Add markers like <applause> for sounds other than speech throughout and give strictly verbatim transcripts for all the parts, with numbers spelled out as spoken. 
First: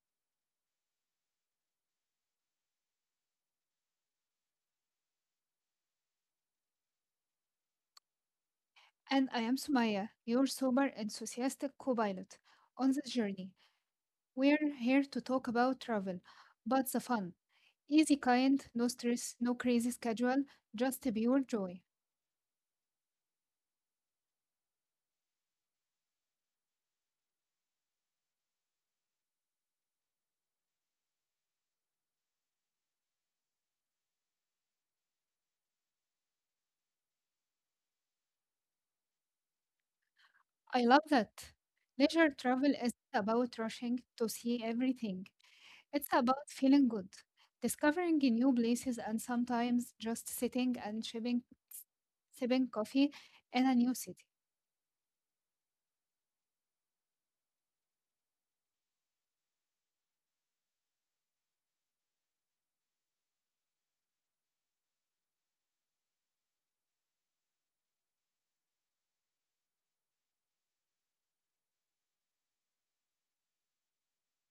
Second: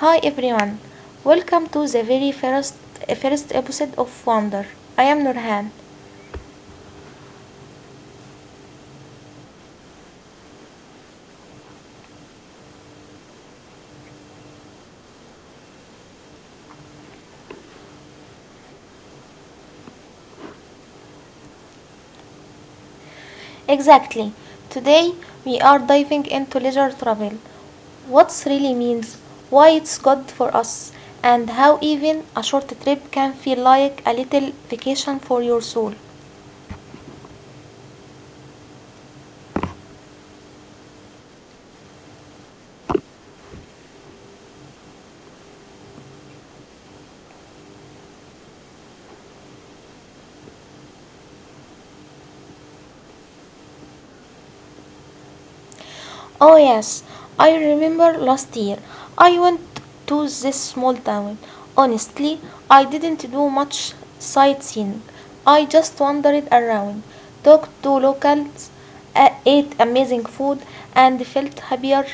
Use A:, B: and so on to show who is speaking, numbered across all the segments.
A: Hi everyone, welcome to the very first, first episode of Wonder. I am Nurhan.
B: And I am Sumaya, your super enthusiastic co pilot on this journey. We're here to talk about travel, but the fun. Easy, kind, no stress, no crazy schedule, just pure joy.
A: Exactly, today we are diving into leisure travel, what really means, why it's good for us, and how even a short trip can feel like a little vacation for your soul.
B: I love that. Leisure travel isn't about rushing to see everything, it's about feeling good, discovering new places, and sometimes just sitting and sipping, sipping coffee in a new city.
A: Oh, yes, I remember last year I went to this small town. Honestly, I didn't do much sightseeing. I just wandered around, talked to locals, a- ate amazing food, and felt happier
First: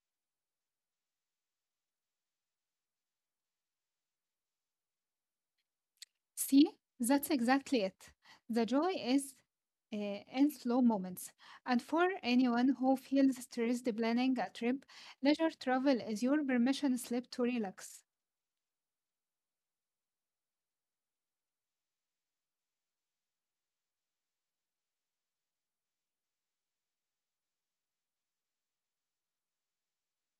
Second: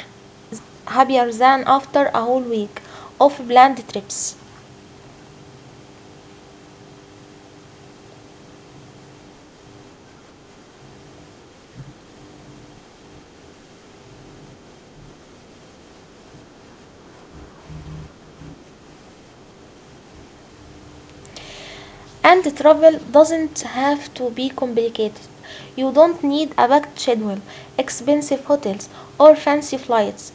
A: happier than after a whole week of planned trips.
B: See, that's exactly it. The joy is uh, in slow moments. And for anyone who feels stressed planning a trip, leisure travel is your permission slip to relax.
A: And travel doesn't have to be complicated. You don't need a packed schedule, expensive hotels, or fancy flights.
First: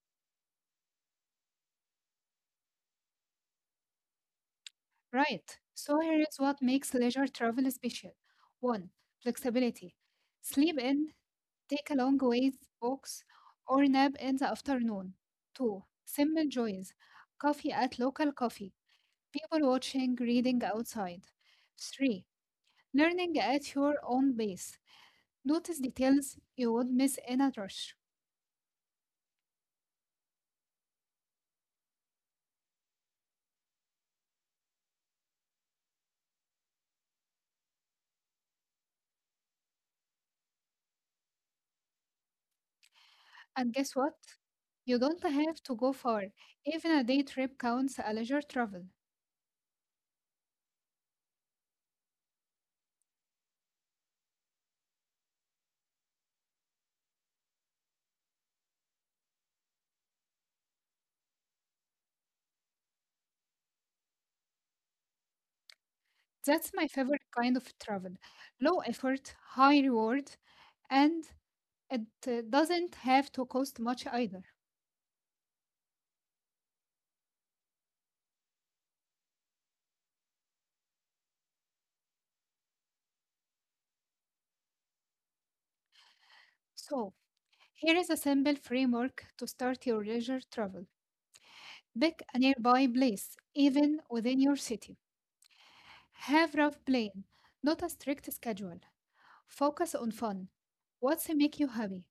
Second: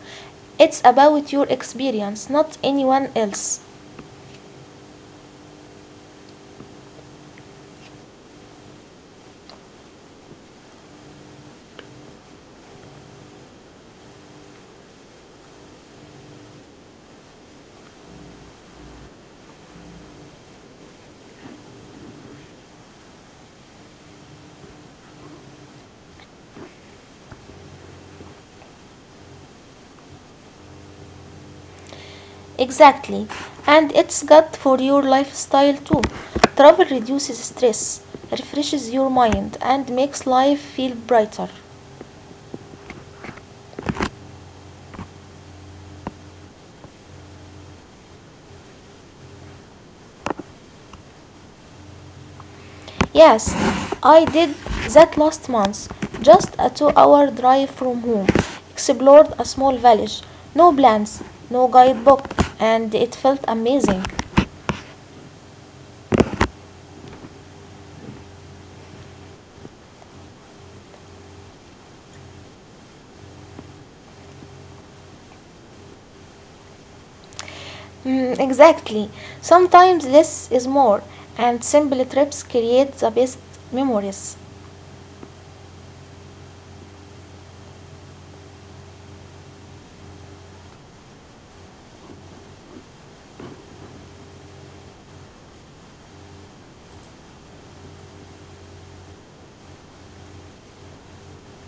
A: It's about your experience, not anyone else.
B: Right. So here is what makes leisure travel special. One, flexibility. Sleep in, take a long ways walks, or nap in the afternoon. Two, simple joys. Coffee at local coffee, people watching, reading outside. three. Learning at your own pace. Notice details you would miss in a rush.
A: Exactly. And it's good for your lifestyle too. Travel reduces stress, refreshes your mind, and makes life feel brighter.
B: And guess what? You don't have to go far. Even a day trip counts as leisure travel.
A: Yes, I did that last month. Just a two hour drive from home. Explored a small village. No plans, no guidebook, and it felt amazing.
B: That's my favorite kind of travel. Low effort, high reward, and it uh, doesn't have to cost much either.
A: Mm, exactly. Sometimes less is more, and simple trips create the best memories.
B: So, here is a simple framework to start your leisure travel. Pick a nearby place, even within your city. Have rough plan, not a strict schedule. Focus on fun, what's make you happy,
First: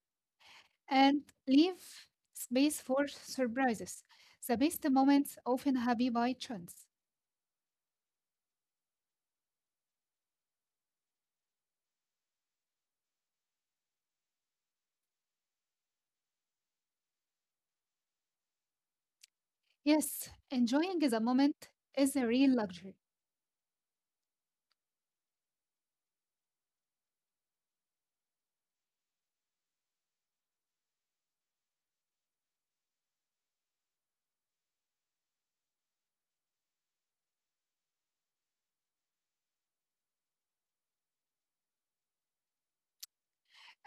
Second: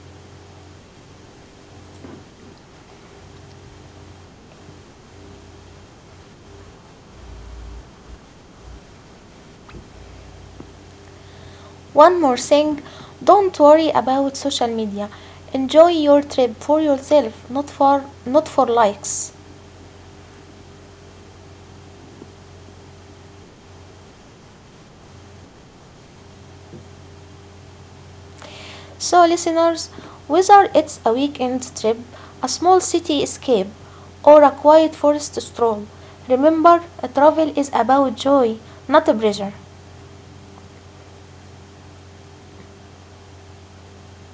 B: and leave space for surprises. The best moments often happen by chance.
A: One more thing, don't worry about social media. Enjoy your trip for yourself, not for, not for likes.
B: Yes, enjoying the moment is a real luxury.
A: So, listeners, whether it's a weekend trip, a small city escape, or a quiet forest stroll, remember, travel is about joy, not pressure.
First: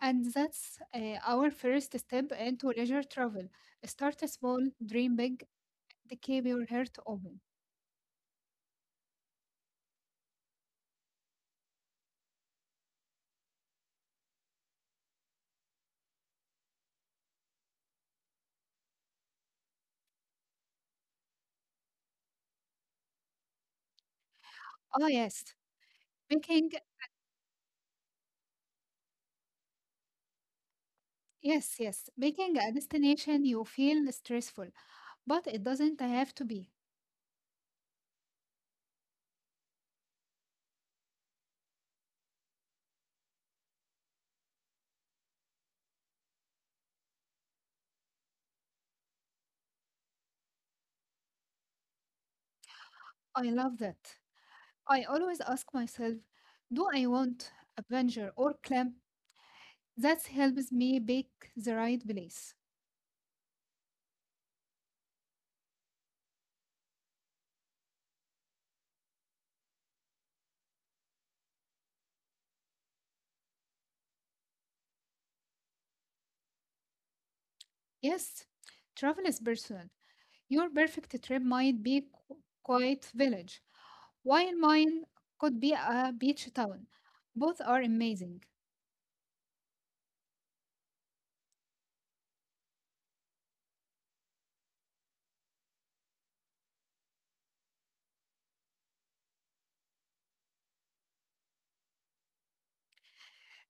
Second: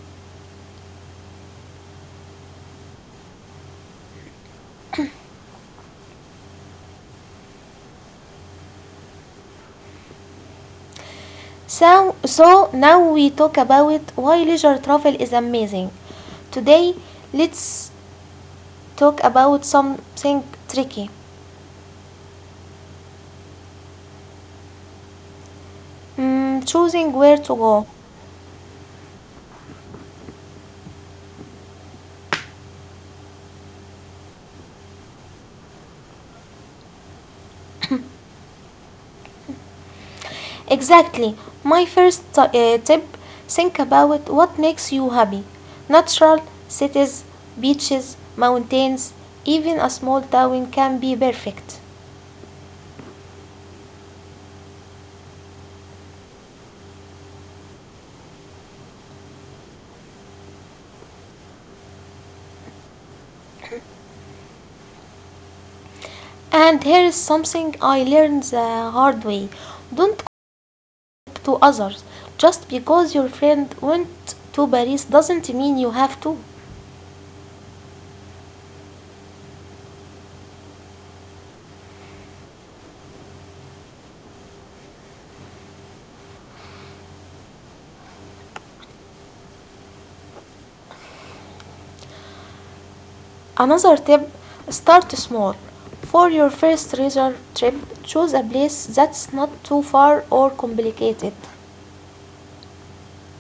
B: And that's uh, our first step into leisure travel. Start small, dream big, and keep your heart open.
A: So, so now we talk about why leisure travel is amazing. Today, let's talk about something tricky.
B: Oh, yes.
A: Mm,
B: Making,
A: choosing where to go.
B: yes, yes, making a destination you feel stressful, but it doesn't have to be.
A: Exactly. My first t- uh, tip, think about what makes you happy. Natural, cities, beaches, mountains, even a small town can be perfect.
B: I love that. I always ask myself, do I want a plunger or clamp that helps me pick the right place?
A: And here is something I learned the hard way: don't compare to others. Just because your friend went to Paris doesn't mean you have to.
B: Yes, travel is personal. Your perfect trip might be qu- quite village, while mine could be a beach town. Both are amazing,
A: Another tip, start small. For your first leisure trip, choose a place that's not too far or complicated.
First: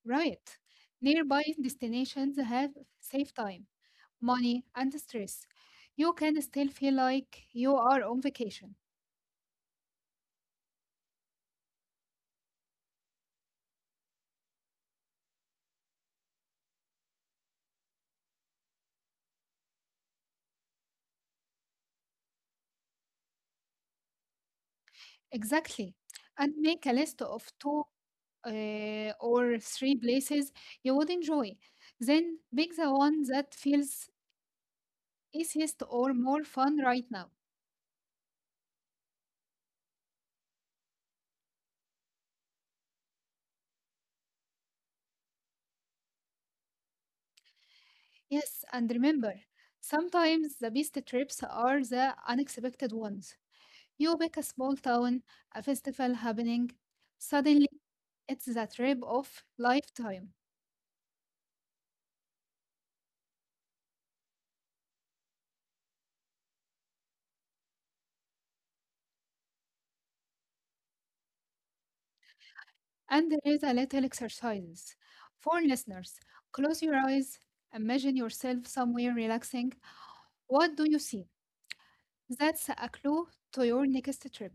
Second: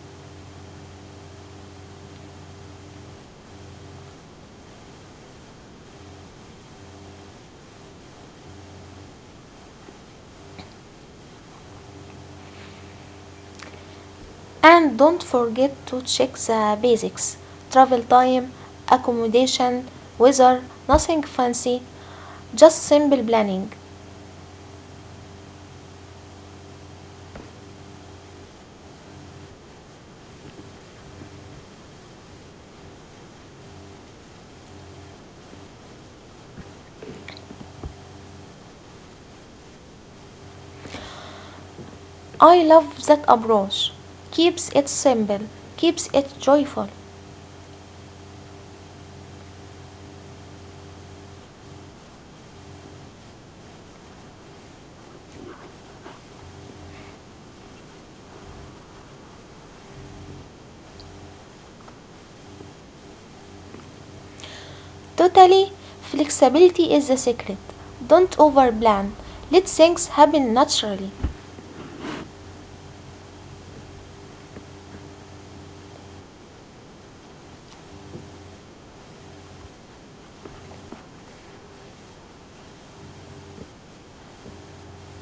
B: right? Nearby destinations have saved time, money, and stress. You can still feel like you are on vacation.
A: And don't forget to check the basics: travel time, accommodation, weather, nothing fancy, just simple planning.
B: Exactly. And make a list of two uh, or three places you would enjoy. Then pick the one that feels easiest or more fun right now.
A: I love that approach. Keeps it simple, keeps it joyful.
B: Yes, and remember, sometimes the best trips are the unexpected ones. You pick a small town, a festival happening, suddenly it's the trip of lifetime.
A: Totally, flexibility is the secret. Don't overplan. Let things happen naturally.
B: And there is a little exercise for listeners. Close your eyes, imagine yourself somewhere relaxing. What do you see? That's a clue to your next trip.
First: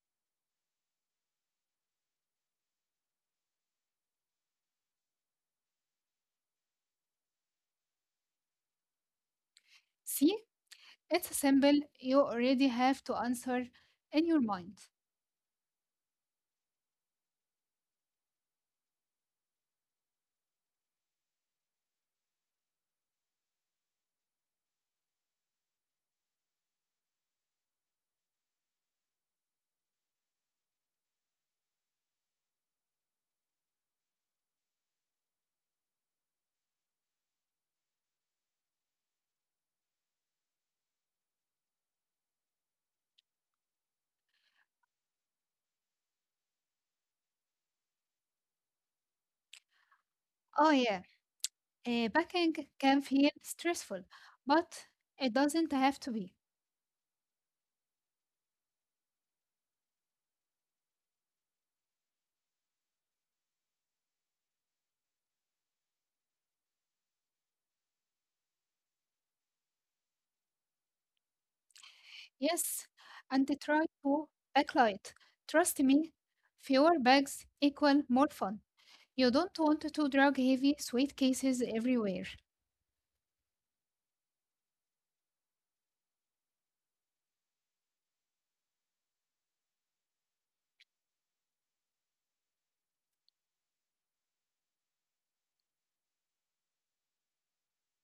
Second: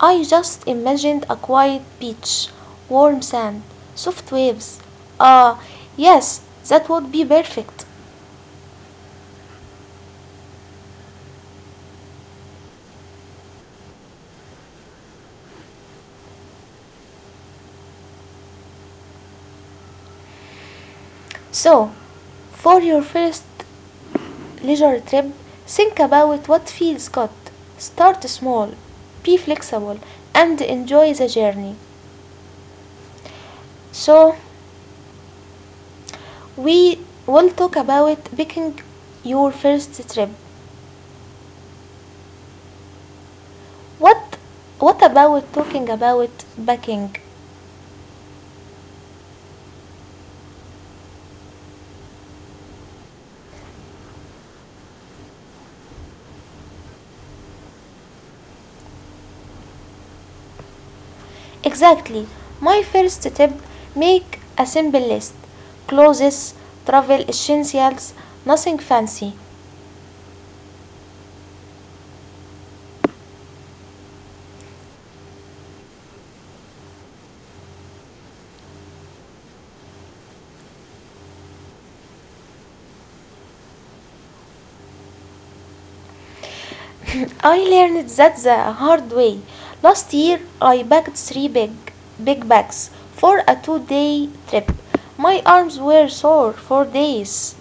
A: I just imagined a quiet beach, warm sand, soft waves. Ah, yes, that would be perfect.
B: See, it's simple. You already have to answer in your mind.
A: So, for your first leisure trip, think about what feels good. Start small, be flexible, and enjoy the journey. So, we will talk about picking your first trip. What what about talking about packing?
B: Oh, yeah, uh, packing can feel stressful, but it doesn't have to be.
A: Exactly. My first tip, make a simple list. Clothes, travel essentials, nothing fancy.
B: Yes, and try to backlight. Trust me, fewer bags equal more fun. You don't want to drug heavy suitcases everywhere.
A: <coughs> I learned that the hard way. Last year, I packed three big, big bags for a two day trip. My arms were sore for days.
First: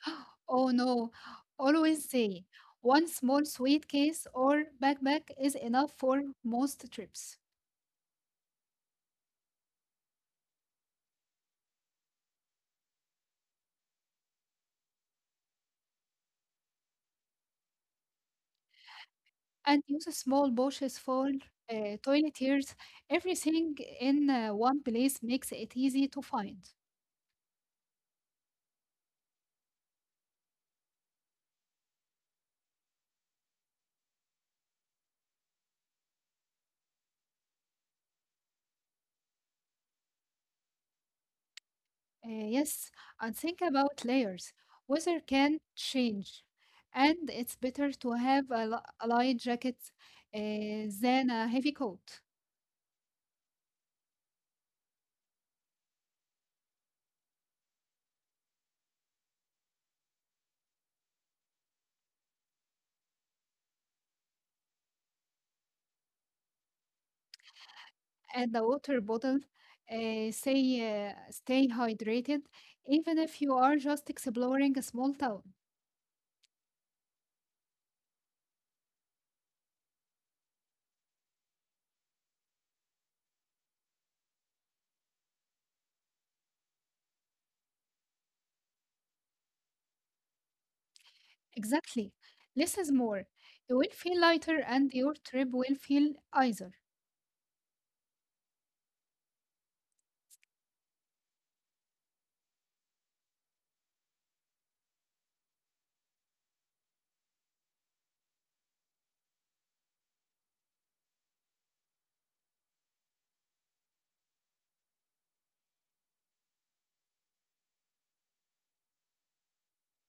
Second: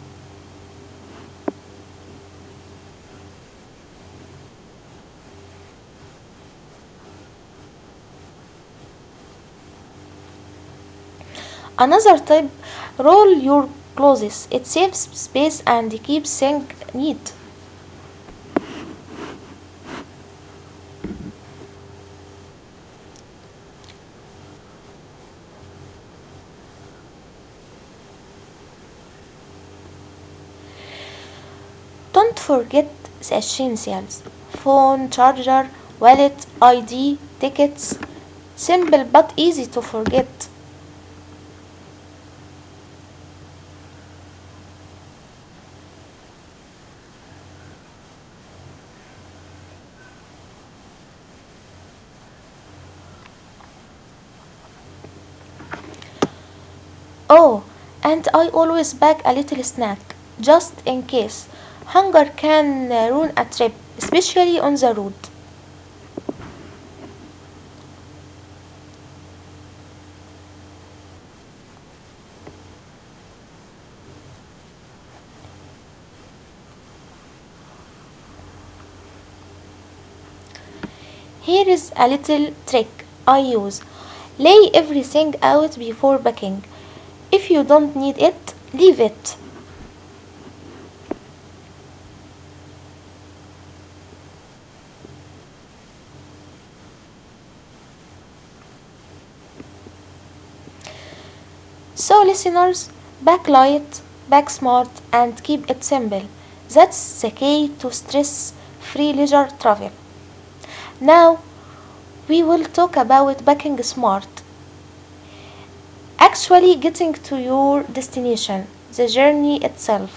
B: <gasps> Oh no, always say one small suitcase or backpack is enough for most trips.
A: Another tip, roll your clothes, it saves space and keeps things neat.
B: And use small brushes for uh, toiletries. Everything in uh, one place makes it easy to find.
A: Don't forget the essentials: phone, charger, wallet, I D, tickets. Simple but easy to forget.
B: Uh, yes, and think about layers. Weather can change, and it's better to have a, li- a light jacket uh, than a heavy coat.
A: Oh, and I always pack a little snack just in case. Hunger can uh, ruin a trip, especially on the road.
B: And a water bottle, uh, say, uh, stay hydrated, even if you are just exploring a small town.
A: Here is a little trick I use: lay everything out before packing. If you don't need it, leave it.
B: Exactly. Less is more. You will feel lighter, and your trip will feel easier.
A: So, listeners, pack light, pack smart, and keep it simple. That's the key to stress free leisure travel. Now, we will talk about packing smart, actually getting to your destination, the journey itself.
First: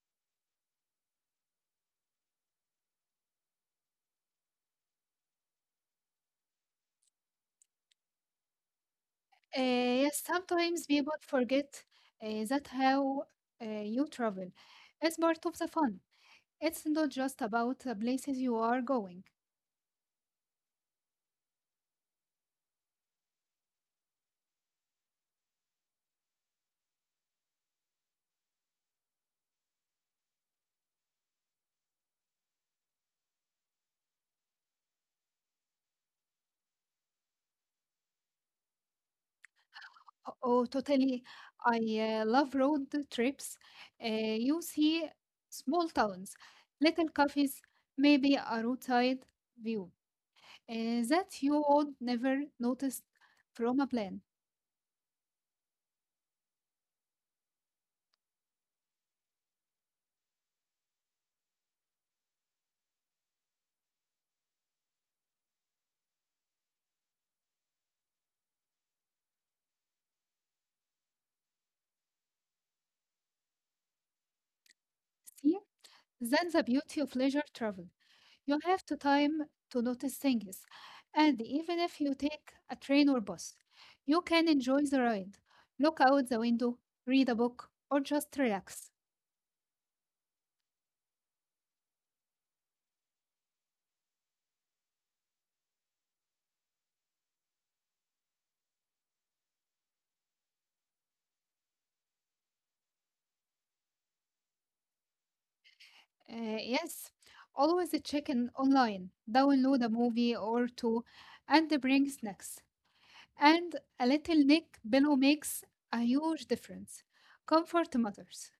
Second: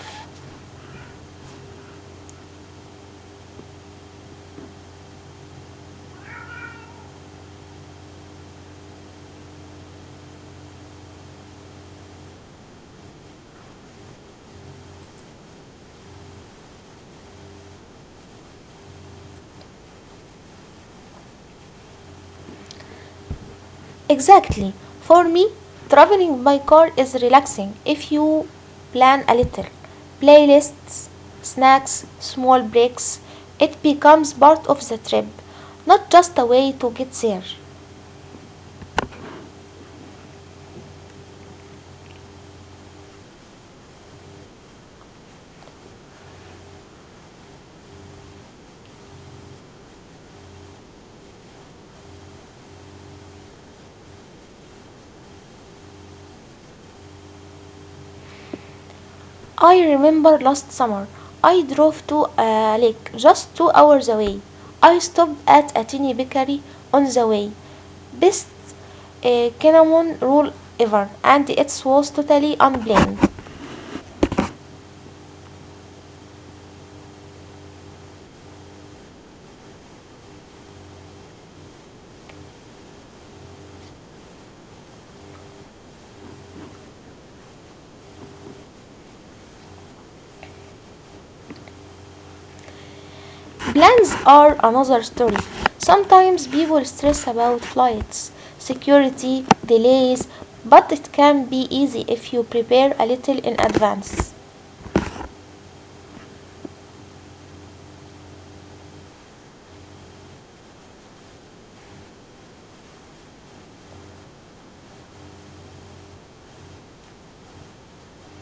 B: Uh, yes, sometimes people forget uh, that how uh, you travel is part of the fun. It's not just about the places you are going.
A: Exactly. For me, traveling by car is relaxing if you plan a little. Playlists, snacks, small breaks, it becomes part of the trip, not just a way to get there.
B: Oh, oh, totally. I uh, love road trips. Uh, you see small towns, little cafes, maybe a roadside view uh, that you would never notice from a plane.
A: I remember last summer I drove to a lake just two hours away. I stopped at a tiny bakery on the way. Best uh, cinnamon roll ever, and it was totally unplanned.
B: See, that's the beauty of leisure travel. You have the time to notice things, and even if you take a train or bus, you can enjoy the ride, look out the window, read a book, or just relax.
A: Plans are another story. Sometimes people stress about flights, security, delays, but it can be easy if you prepare a little in advance.
B: Uh, yes, always check in online, download a movie or two, and bring snacks. And a little Nick pillow makes a huge difference. Comfort matters.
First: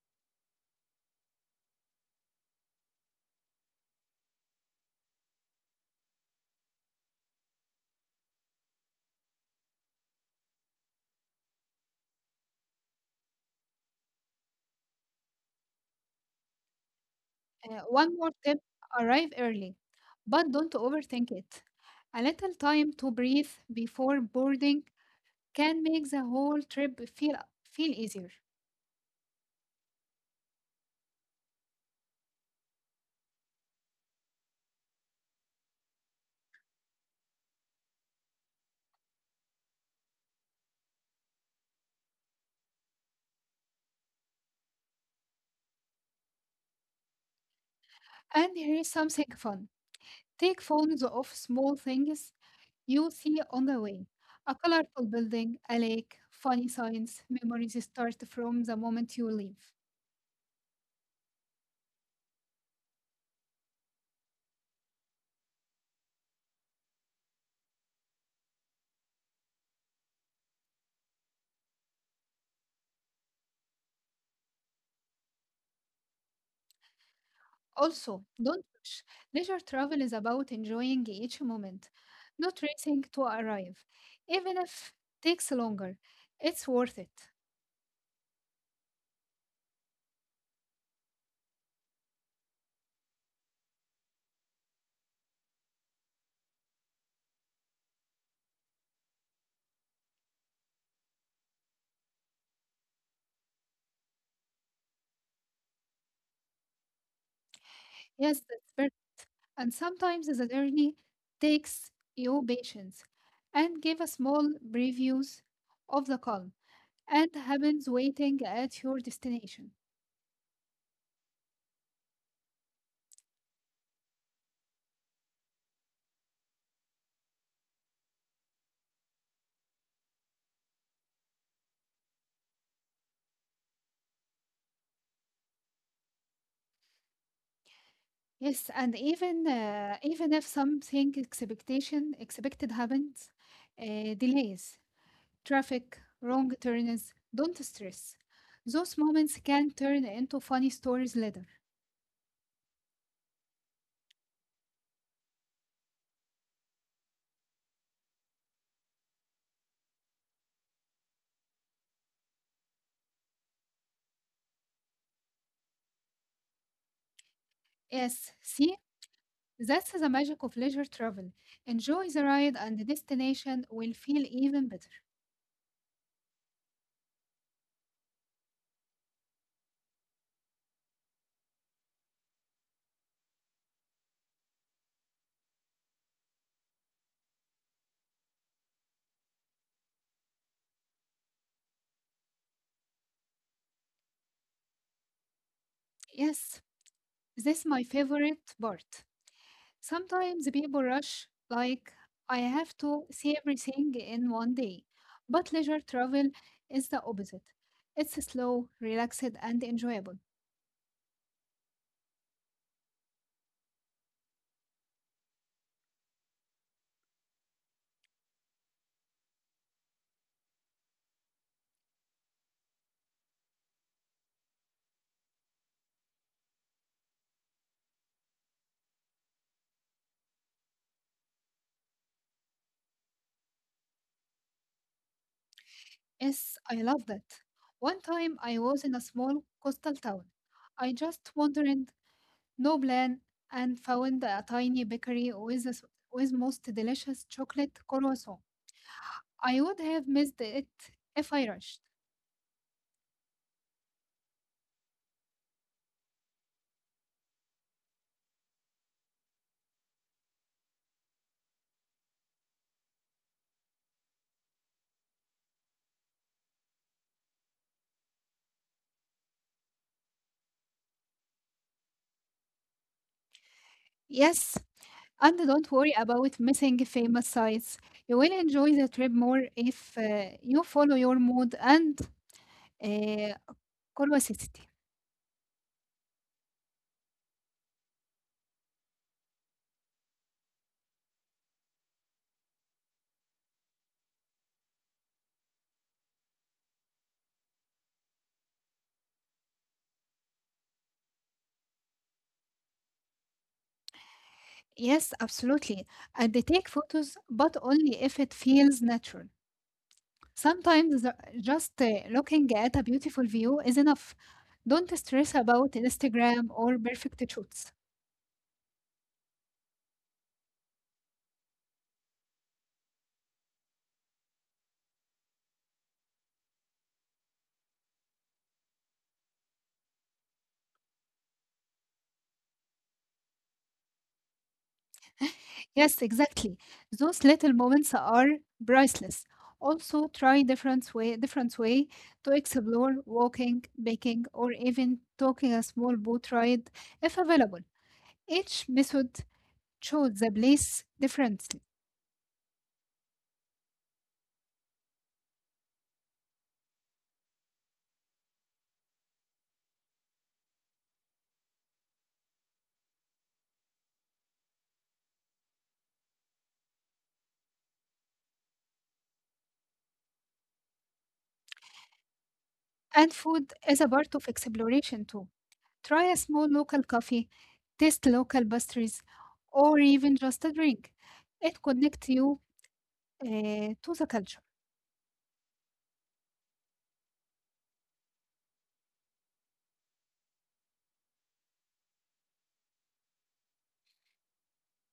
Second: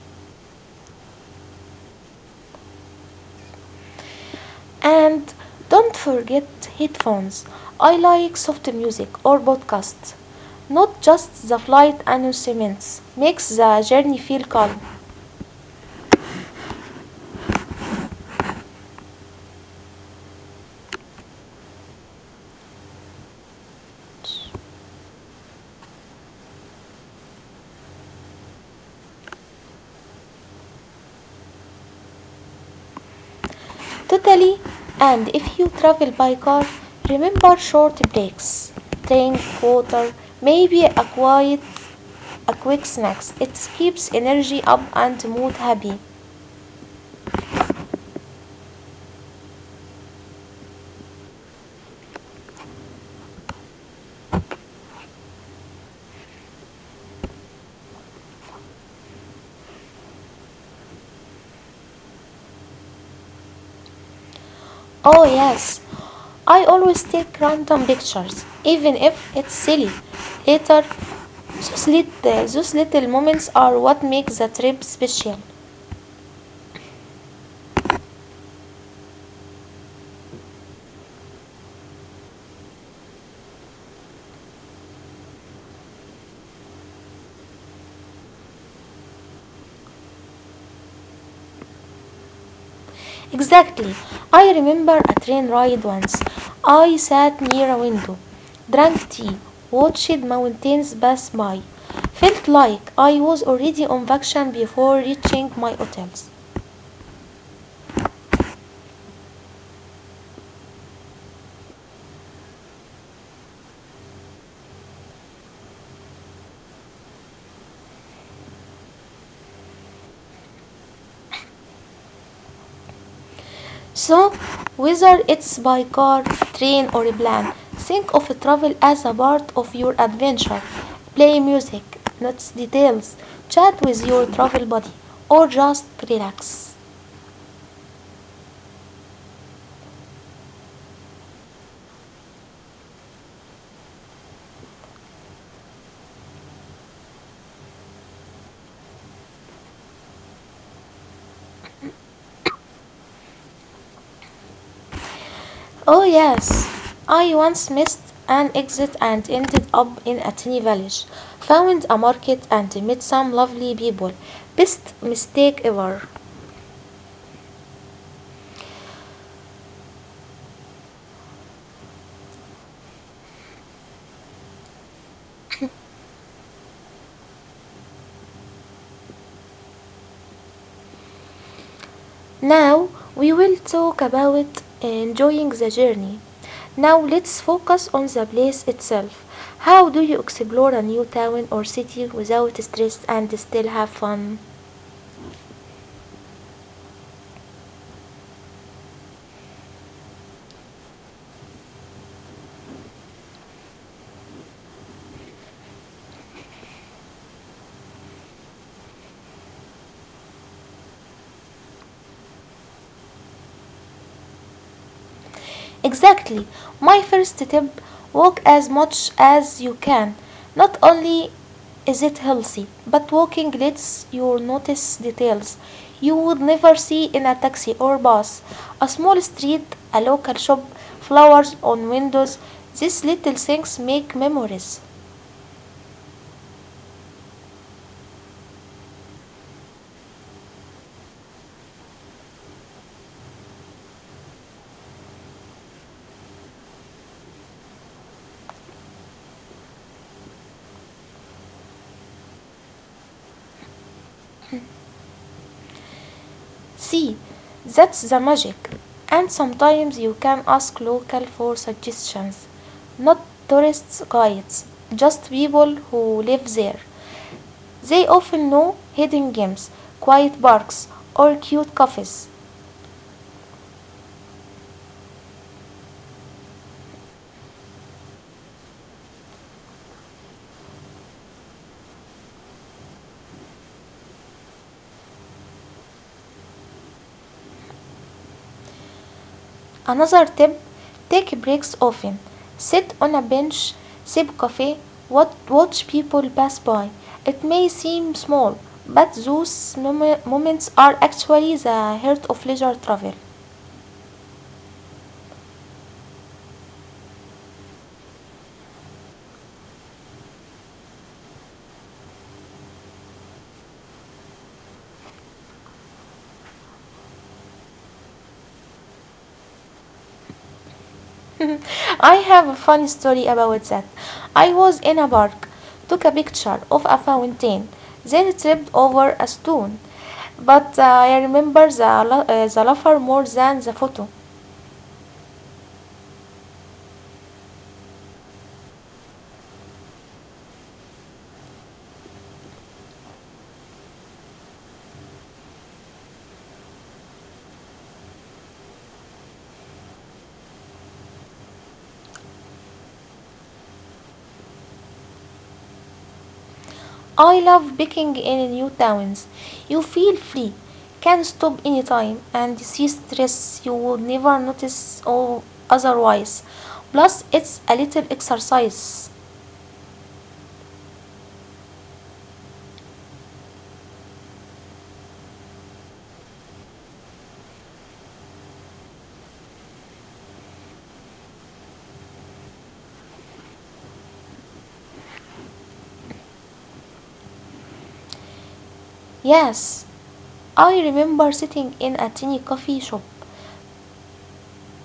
A: And don't forget headphones. I like soft music or podcasts. Not just the flight announcements. Makes the journey feel calm.
B: Uh, one more tip, arrive early, but don't overthink it. A little time to breathe before boarding can make the whole trip feel, feel easier.
A: Totally. And if you travel by car, remember short breaks. Drink water, maybe a quiet a quick snacks. It keeps energy up and mood happy.
B: And here's something fun, take photos of small things you see on the way, a colorful building, a lake, funny signs. Memories start from the moment you leave.
A: Oh, yes. I always take random pictures, even if it's silly. Later, those, little, those little moments are what make the trip special.
B: Also, don't rush. Leisure travel is about enjoying each moment, not racing to arrive. Even if it takes longer, it's worth it.
A: Exactly. I remember a train ride once. I sat near a window, drank tea, watched mountains pass by. Felt like I was already on vacation before reaching my hotels.
B: Yes, that's fair. And sometimes the journey takes your patience and give a small previews of the calm and happens waiting at your destination.
A: So, whether it's by car, train, or a plane, think of travel as a part of your adventure. Play music, notes details, chat with your travel buddy, or just relax.
B: Yes, and even uh, even if something expectation expected happens, uh, delays traffic, wrong turns. Don't stress. Those moments can turn into funny stories later.
A: Oh, yes, I once missed an exit and ended up in a tiny village. Found a market and met some lovely people. Best mistake ever.
B: Yes, see, that's the magic of leisure travel. Enjoy the ride and the destination will feel even better.
A: Now we will talk about enjoying the journey. Now let's focus on the place itself. How do you explore a new town or city without stress and still have fun?
B: Yes, this is my favorite part. Sometimes people rush, like, I have to see everything in one day. But leisure travel is the opposite. It's slow, relaxed, and enjoyable.
A: Exactly. My first tip, walk as much as you can. Not only is it healthy, but walking lets you notice details you would never see in a taxi or bus. A small street, a local shop, flowers on windows, these little things make memories.
B: Yes, I love that. One time I was in a small coastal town. I just wandered, no plan, and found a tiny bakery with a s with most delicious chocolate croissant. I would have missed it if I rushed.
A: See, that's the magic. And sometimes you can ask local for suggestions, not tourist guides, just people who live there. They often know hidden gems, quiet parks, or cute cafes.
B: Yes, and don't worry about missing famous sites. You will enjoy the trip more if uh, you follow your mood and uh, curiosity.
A: Another tip, take breaks often. Sit on a bench, sip coffee, wat- watch people pass by. It may seem small, but those mom- moments are actually the heart of leisure travel.
B: Yes, absolutely. And they take photos, but only if it feels natural. Sometimes the- just uh, looking at a beautiful view is enough. Don't stress about Instagram or perfect shoots.
A: <laughs> I have a funny story about that. I was in a park, took a picture of a fountain, then tripped over a stone. But uh, I remember the, la- uh, the laughter more than the photo.
B: Yes, exactly. Those little moments are priceless. Also, try different way, different way to explore walking, baking, or even taking a small boat ride if available. Each method shows the place differently,
A: I love baking in new towns. You feel free, can stop anytime, and see stress you would never notice or otherwise. Plus, it's a little exercise.
B: and food is a part of exploration too. Try a small local coffee, taste local pastries, or even just a drink. It connects you uh, to the culture.
A: Yes, I remember sitting in a tiny coffee shop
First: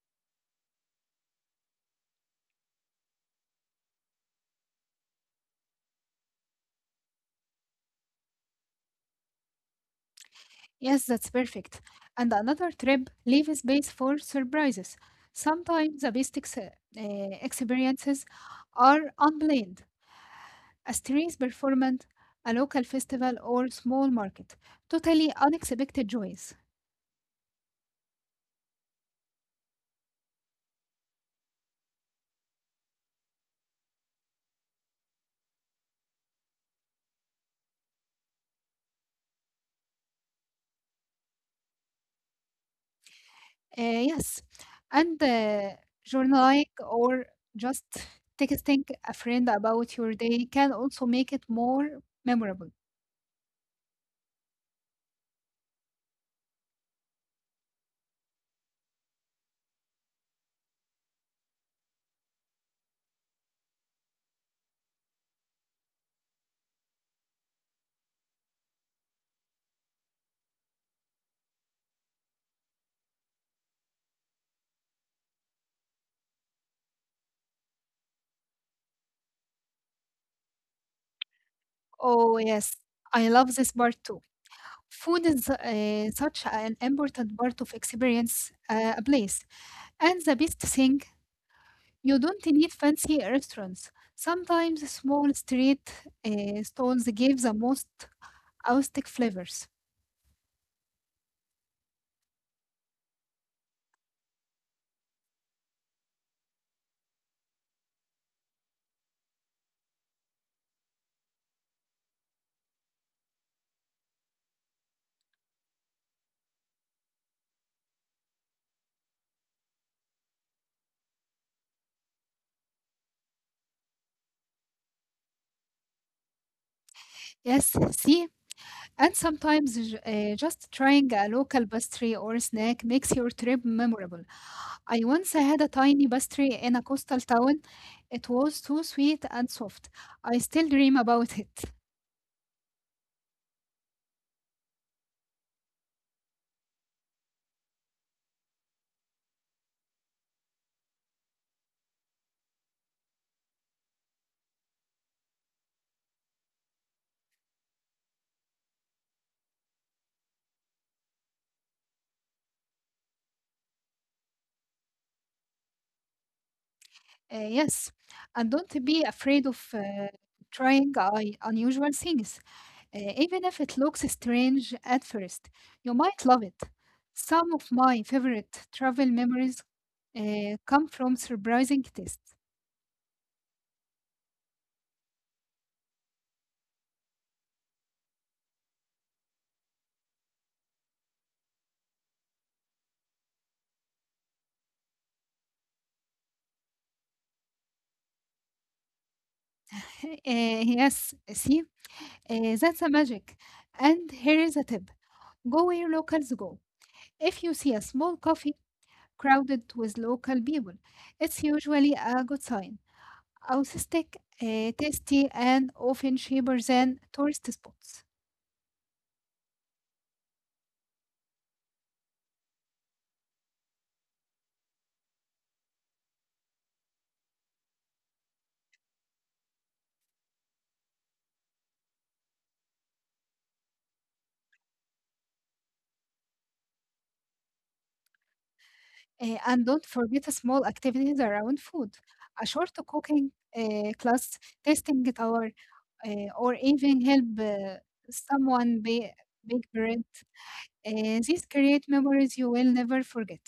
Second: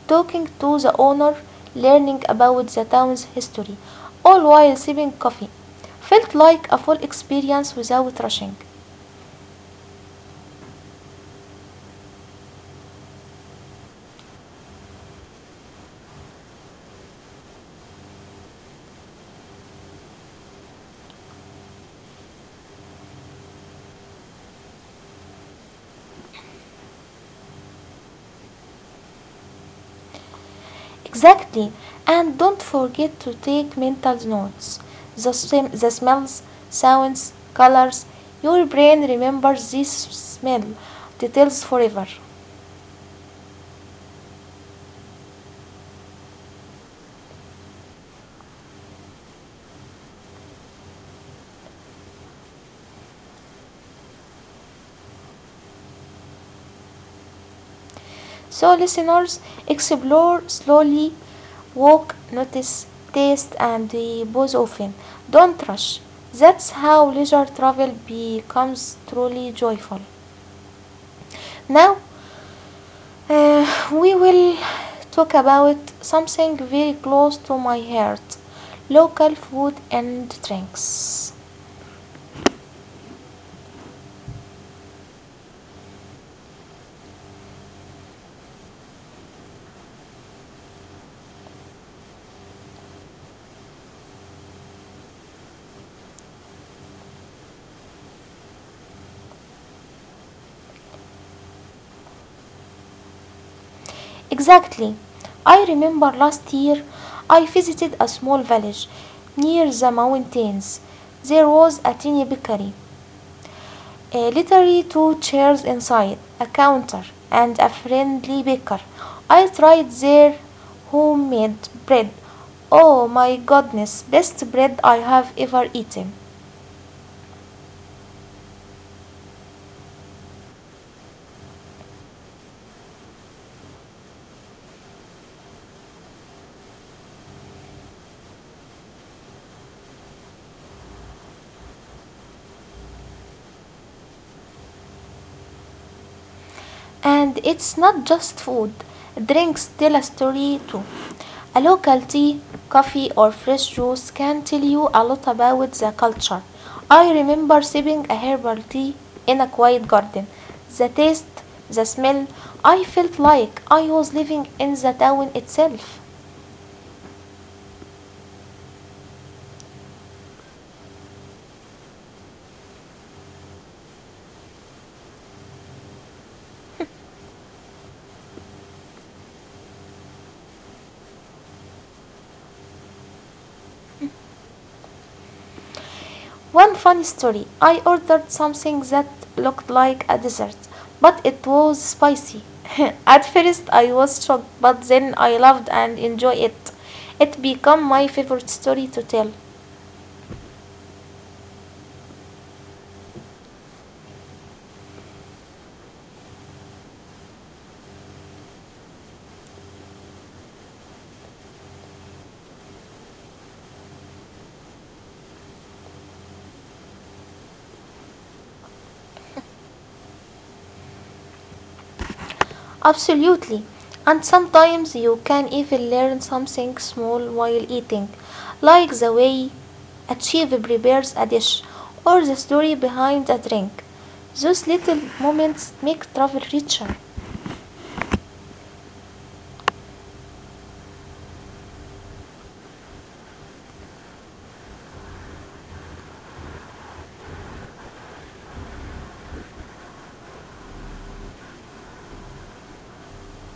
A: talking to the owner, learning about the town's history, all while sipping coffee. Felt like a full experience without rushing.
B: Yes, that's perfect. And another trip, leave space for surprises. Sometimes the best ex- uh, experiences are unplanned. A street performance, a local festival, or small market. Totally unexpected joys.
A: Exactly, and don't forget to take mental notes. The, sm- the smells, sounds, colors. Your brain remembers this smell details forever.
B: Uh, yes, and uh, journaling or just texting a friend about your day can also make it more memorable.
A: So, listeners, explore slowly, walk, notice, taste, and pause often. Don't rush. That's how leisure travel becomes truly joyful. Now, uh, we will talk about something very close to my heart, local food and drinks.
B: Oh, yes, I love this part too. Food is uh, such an important part of experience uh, a place. And the best thing, you don't need fancy restaurants. Sometimes small street uh, stalls give the most authentic flavors.
A: Exactly. I remember last year I visited a small village near the mountains. There was a tiny bakery. Uh, literally two chairs inside, a counter, and a friendly baker. I tried their homemade bread. Oh my goodness, best bread I have ever eaten.
B: Yes, see, and sometimes j- uh, just trying a local pastry or snack makes your trip memorable. I once had a tiny pastry in a coastal town. It was too sweet and soft. I still dream about it.
A: And it's not just food, drinks tell a story too. A local tea, coffee, or fresh juice can tell you a lot about the culture. I remember sipping a herbal tea in a quiet garden. The taste, the smell, I felt like I was living in the town itself.
B: Uh, yes, and don't be afraid of uh, trying uh, unusual things, uh, even if it looks strange at first. You might love it. Some of my favorite travel memories uh, come from surprising tastes.
A: One funny story. I ordered something that looked like a dessert, but it was spicy. <laughs> At first I was shocked, but then I loved and enjoyed it. It became my favorite story to tell.
B: <laughs> Uh, yes, see, Uh, that's a magic. And here is a tip, go where locals go. If you see a small coffee crowded with local people, it's usually a good sign. Authentic, uh, tasty, and often cheaper than tourist spots.
A: Absolutely. And sometimes you can even learn something small while eating, like the way a chef prepares a dish or the story behind a drink. Those little moments make travel richer.
B: Uh, and don't forget small activities around food. A short cooking uh, class, tasting tower, uh, or even help uh, someone bake, bake bread. Uh, these create memories you will never forget.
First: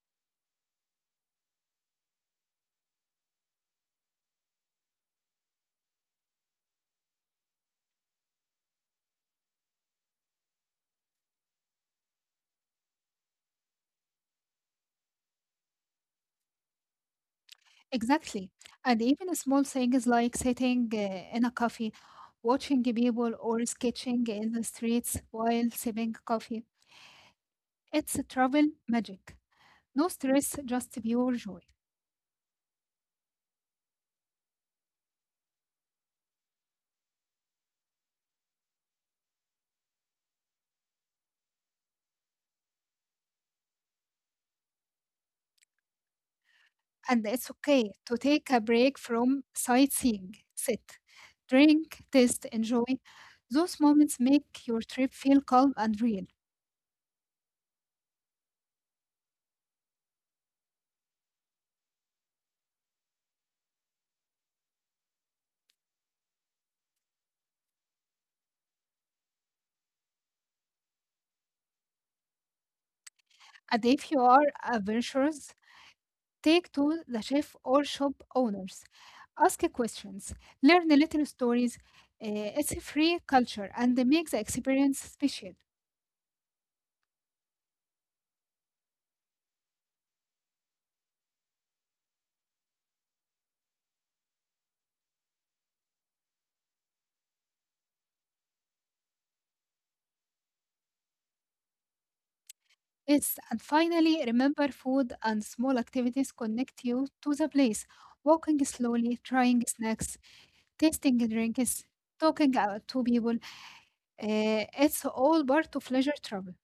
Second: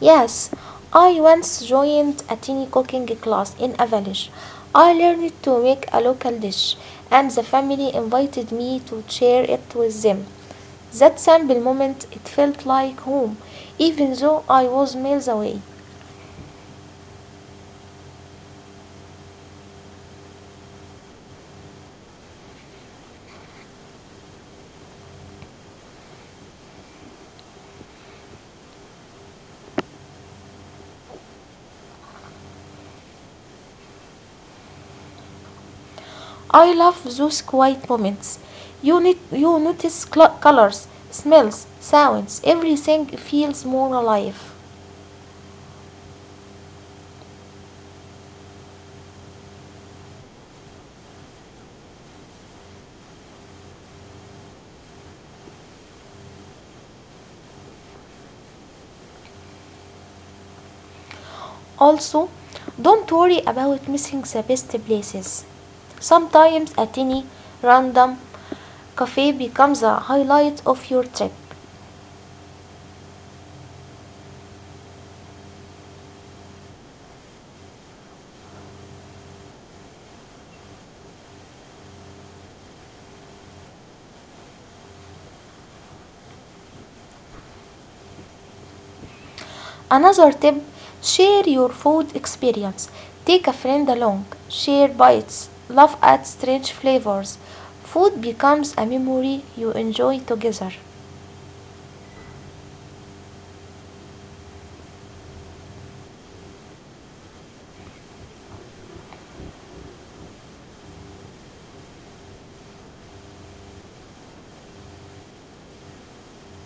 A: Yes, I once joined a tiny cooking class in a village. I learned to make a local dish, and the family invited me to share it with them. That simple moment, it felt like home, even though I was miles away.
B: Exactly. And even small things like sitting uh, in a coffee, watching people, or sketching in the streets while sipping coffee. It's a travel magic. No stress, just pure joy.
A: I love those quiet moments. You, need, you notice colors, smells, sounds, everything feels more alive.
B: And it's okay to take a break from sightseeing. Sit, drink, taste, enjoy. Those moments make your trip feel calm and real.
A: Also, don't worry about missing the best places. Sometimes a tiny, random cafe becomes a highlight of your trip.
B: And if you are adventurous, take to the chef or shop owners. Ask questions. Learn little stories. Uh, it's a free culture and they make the experience special.
A: Another tip, share your food experience. Take a friend along, share bites, laugh at strange flavors. Food becomes a memory you enjoy together.
B: Yes, and finally, remember food and small activities connect you to the place. Walking slowly, trying snacks, tasting drinks, talking out to people. Uh, it's all part of leisure travel.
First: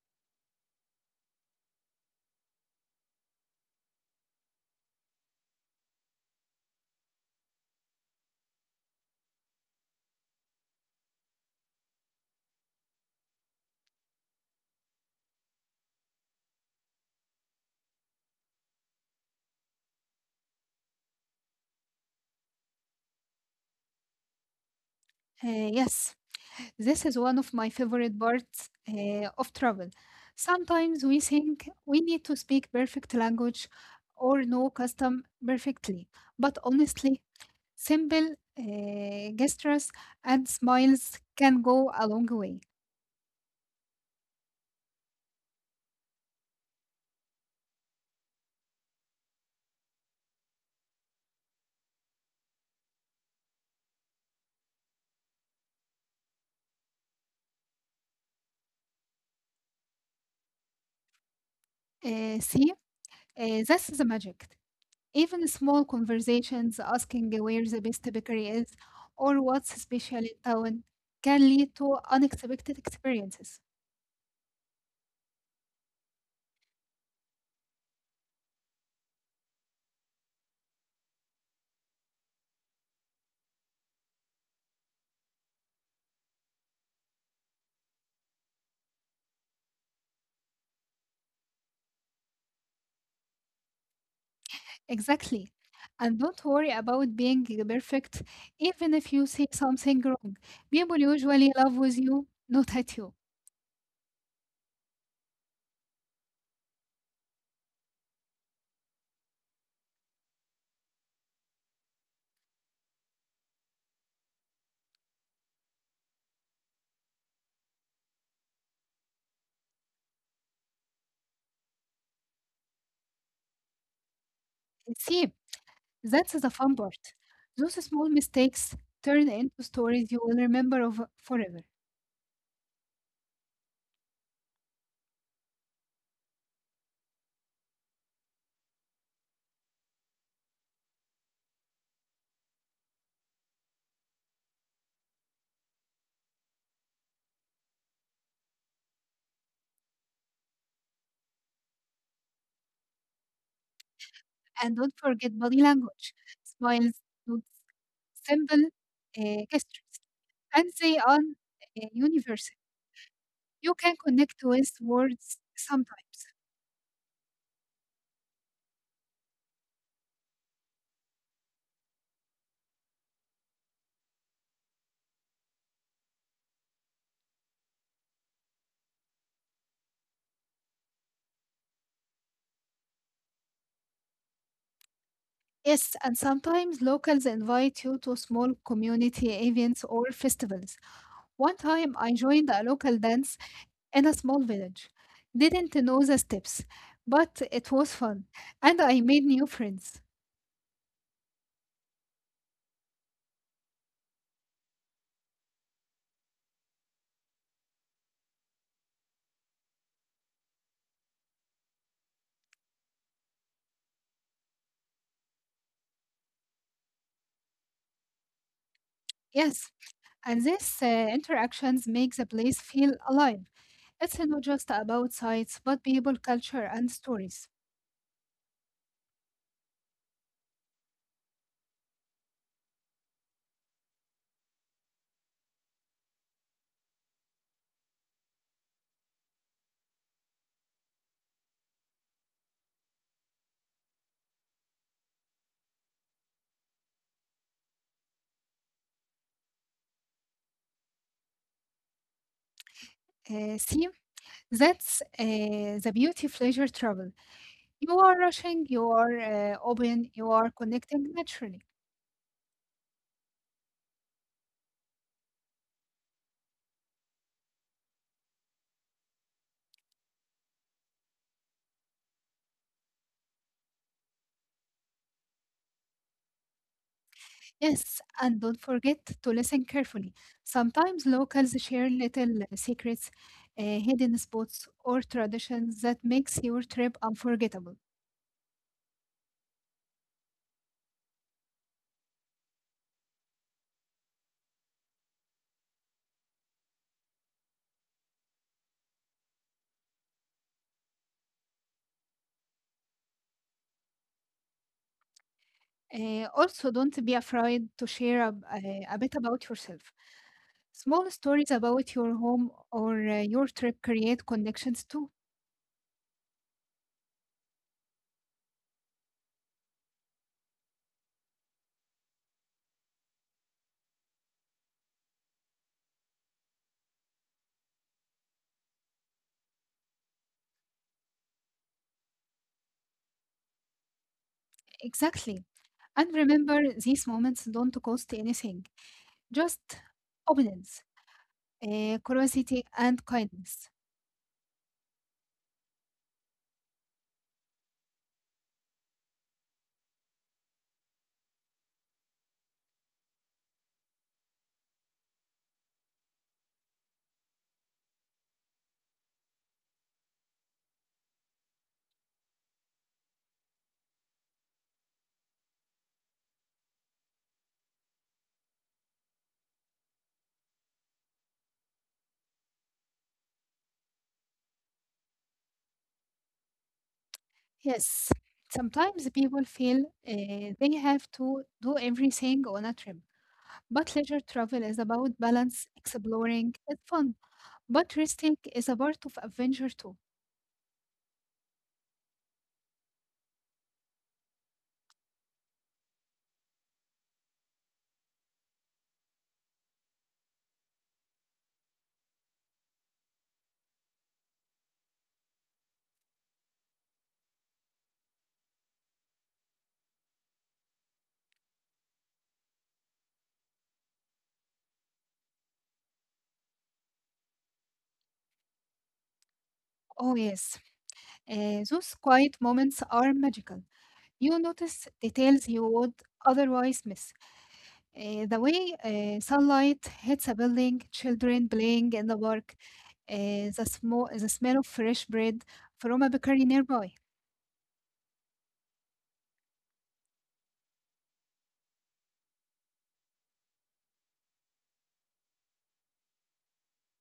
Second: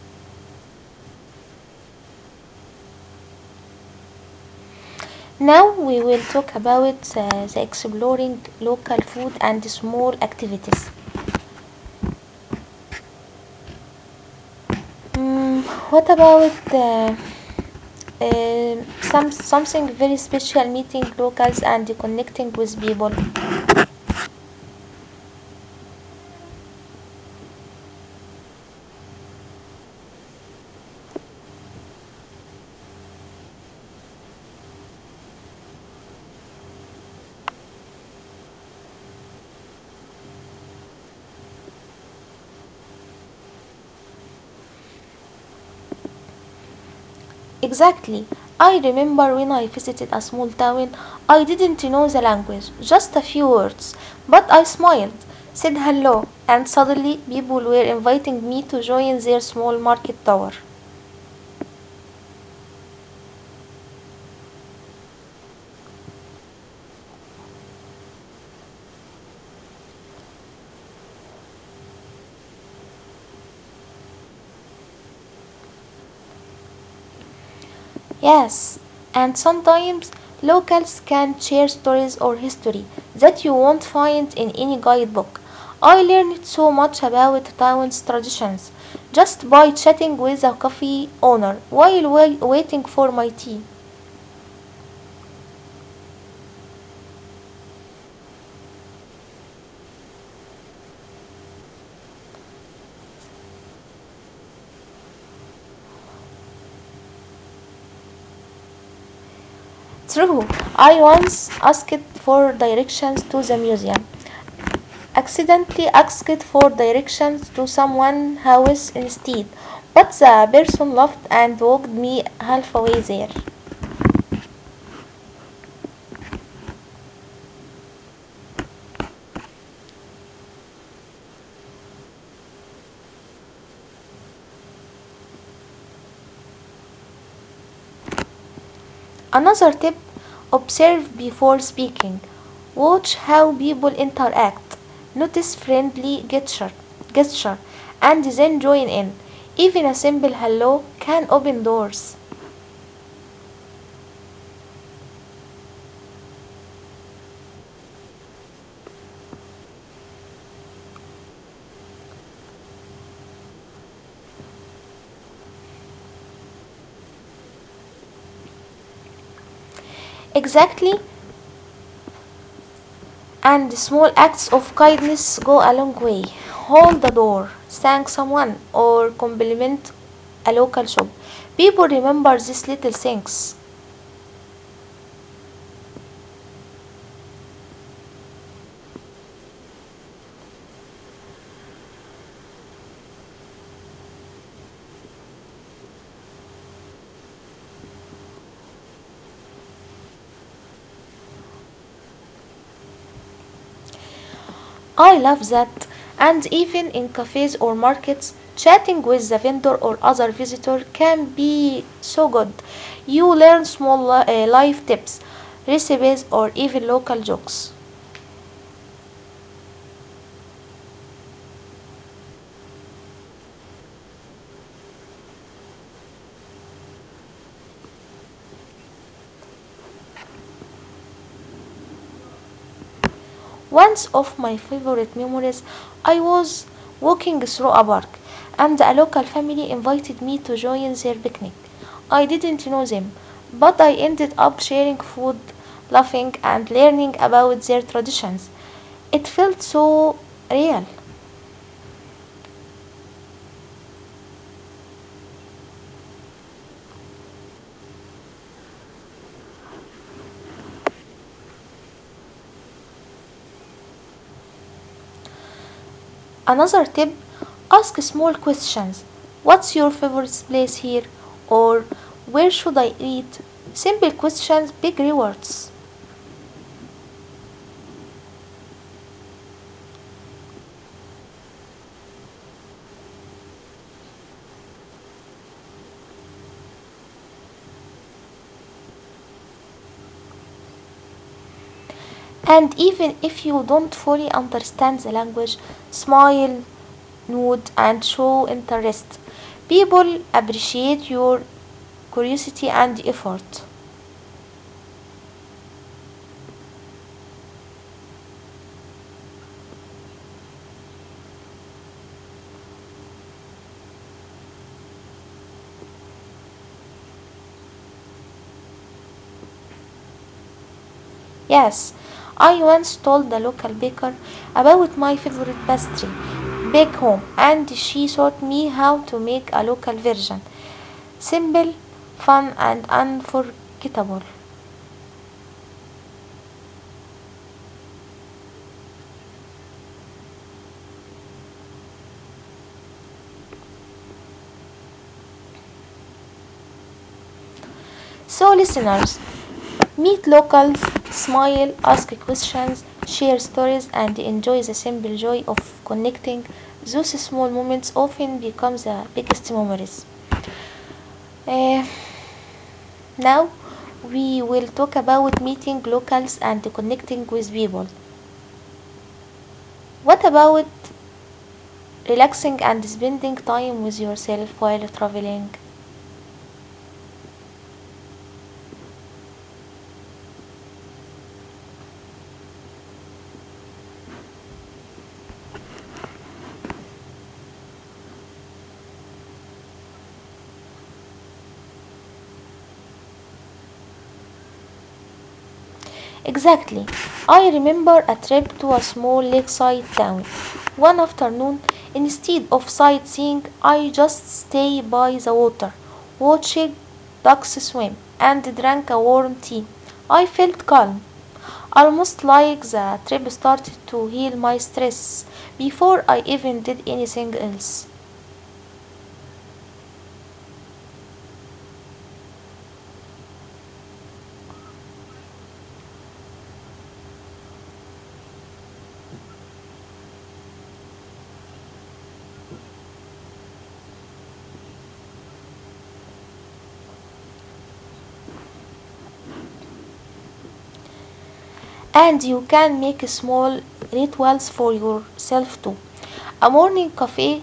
A: Now we will talk about uh, the exploring local food and small activities. Mm, what about uh, um, some something very special, meeting locals and connecting with people.
B: Uh, yes, this is one of my favorite parts uh, of travel. Sometimes we think we need to speak perfect language or know custom perfectly, but honestly, simple uh, gestures and smiles can go a long way.
A: Exactly, I remember when I visited a small town. I didn't know the language, just a few words, but I smiled, said hello, and suddenly people were inviting me to join their small market tower.
B: Uh, see, uh, this is the magic. Even small conversations asking where the best bakery is or what's special in town can lead to unexpected experiences.
A: Yes, and sometimes locals can share stories or history that you won't find in any guidebook. I learned so much about Taiwan's traditions just by chatting with a coffee owner while wa- waiting for my tea.
B: Exactly. And don't worry about being perfect. Even if you say something wrong, people usually laugh with you, not at you.
A: True, I once asked for directions to the museum, accidentally asked for directions to someone's house instead, but the person laughed and walked me halfway there.
B: See, that's the fun part. Those small mistakes turn into stories you will remember of forever.
A: Another tip, observe before speaking. Watch how people interact. Notice friendly gesture, gesture, and then join in. Even a simple hello can open doors.
B: And don't forget body language, smiles, nods, simple uh, gestures, and they are uh, universal. You can connect with words sometimes.
A: Exactly, and small acts of kindness go a long way. Hold the door, thank someone, or compliment a local shop. People remember these little things.
B: Yes, and sometimes locals invite you to small community events or festivals. One time I joined a local dance in a small village. Didn't know the steps, but it was fun and I made new friends.
A: I love that. And even in cafes or markets, chatting with the vendor or other visitor can be so good. You learn small li- uh, life tips, recipes, or even local jokes.
B: Yes, and these uh, interactions make the place feel alive. It's not just about sites, but people, culture, and stories.
A: Once of my favorite memories, I was walking through a park and a local family invited me to join their picnic. I didn't know them, but I ended up sharing food, laughing, and learning about their traditions. It felt so real.
B: Uh, see, that's uh, the beauty of leisure travel. You are rushing, you are uh, open, you are connecting naturally.
A: Another tip, ask small questions. What's your favorite place here? Or where should I eat? Simple questions, big rewards.
B: Yes, and don't forget to listen carefully. Sometimes locals share little secrets, uh, hidden spots, or traditions that makes your trip unforgettable.
A: And even if you don't fully understand the language, smile, nod, and show interest. People appreciate your curiosity and effort.
B: Uh, also, don't be afraid to share a, a, a bit about yourself. Small stories about your home or uh, your trip create connections too.
A: Yes, I once told the local baker about my favorite pastry back home, and she taught me how to make a local version. Simple, fun, and unforgettable.
B: Exactly. And remember, these moments don't cost anything, just openness, uh, curiosity, and kindness.
A: So, listeners, meet locals, smile, ask questions, share stories, and enjoy the simple joy of connecting. Those small moments often become the biggest memories. Eh, Now, we will talk about meeting locals and connecting with people. What about relaxing and spending time with yourself while traveling?
B: Yes, sometimes people feel uh, they have to do everything on a trip, but leisure travel is about balance, exploring, and fun. But resting is a part of adventure too.
A: Exactly. I remember a trip to a small lakeside town. One afternoon, instead of sightseeing, I just stayed by the water, watched ducks swim, and drank a warm tea. I felt calm, almost like the trip started to heal my stress before I even did anything else.
B: Oh yes, uh, those quiet moments are magical. You notice details you would otherwise miss. Uh, the way uh, sunlight hits a building, children playing in the park, uh, the, sm- the smell of fresh bread from a bakery nearby.
A: And you can make small rituals for yourself too. A morning cafe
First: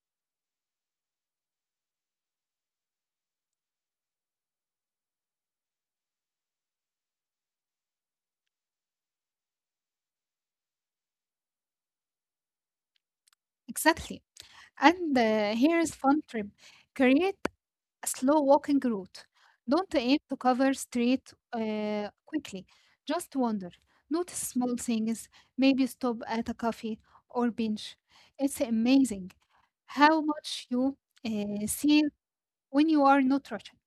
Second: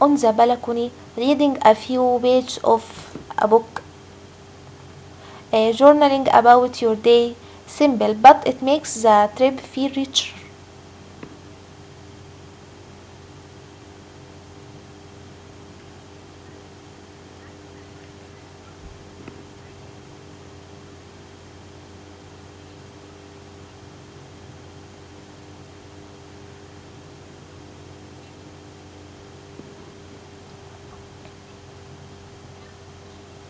A: on the balcony, reading a few pages of a book, uh, journaling about your day. Simple, but it makes the trip feel richer.
B: Exactly. And uh, here is fun tip. Create a slow walking route. Don't aim to cover street uh, quickly. Just wander. Notice small things. Maybe stop at a coffee or bench. It's amazing how much you uh, see when you are not rushing.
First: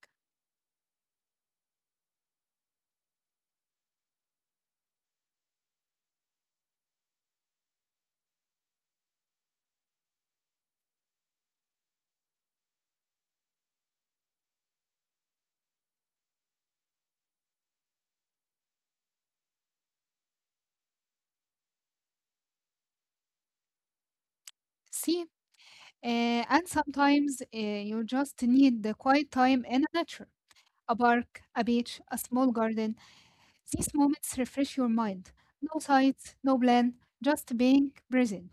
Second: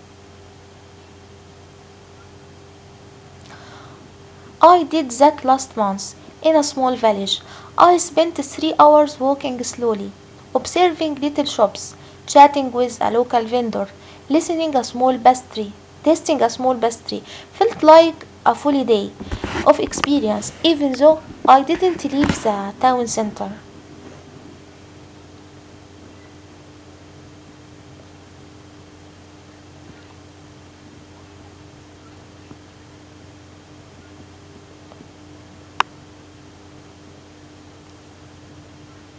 A: I did that last month in a small village. I spent three hours walking slowly, observing little shops, chatting with a local vendor, listening a small pastry, tasting a small pastry. Felt like a full day of experience, even though I didn't leave the town center.
B: See, uh, and sometimes uh, you just need the quiet time in nature. A park, a beach, a small garden. These moments refresh your mind. No sights, no plan, just being present.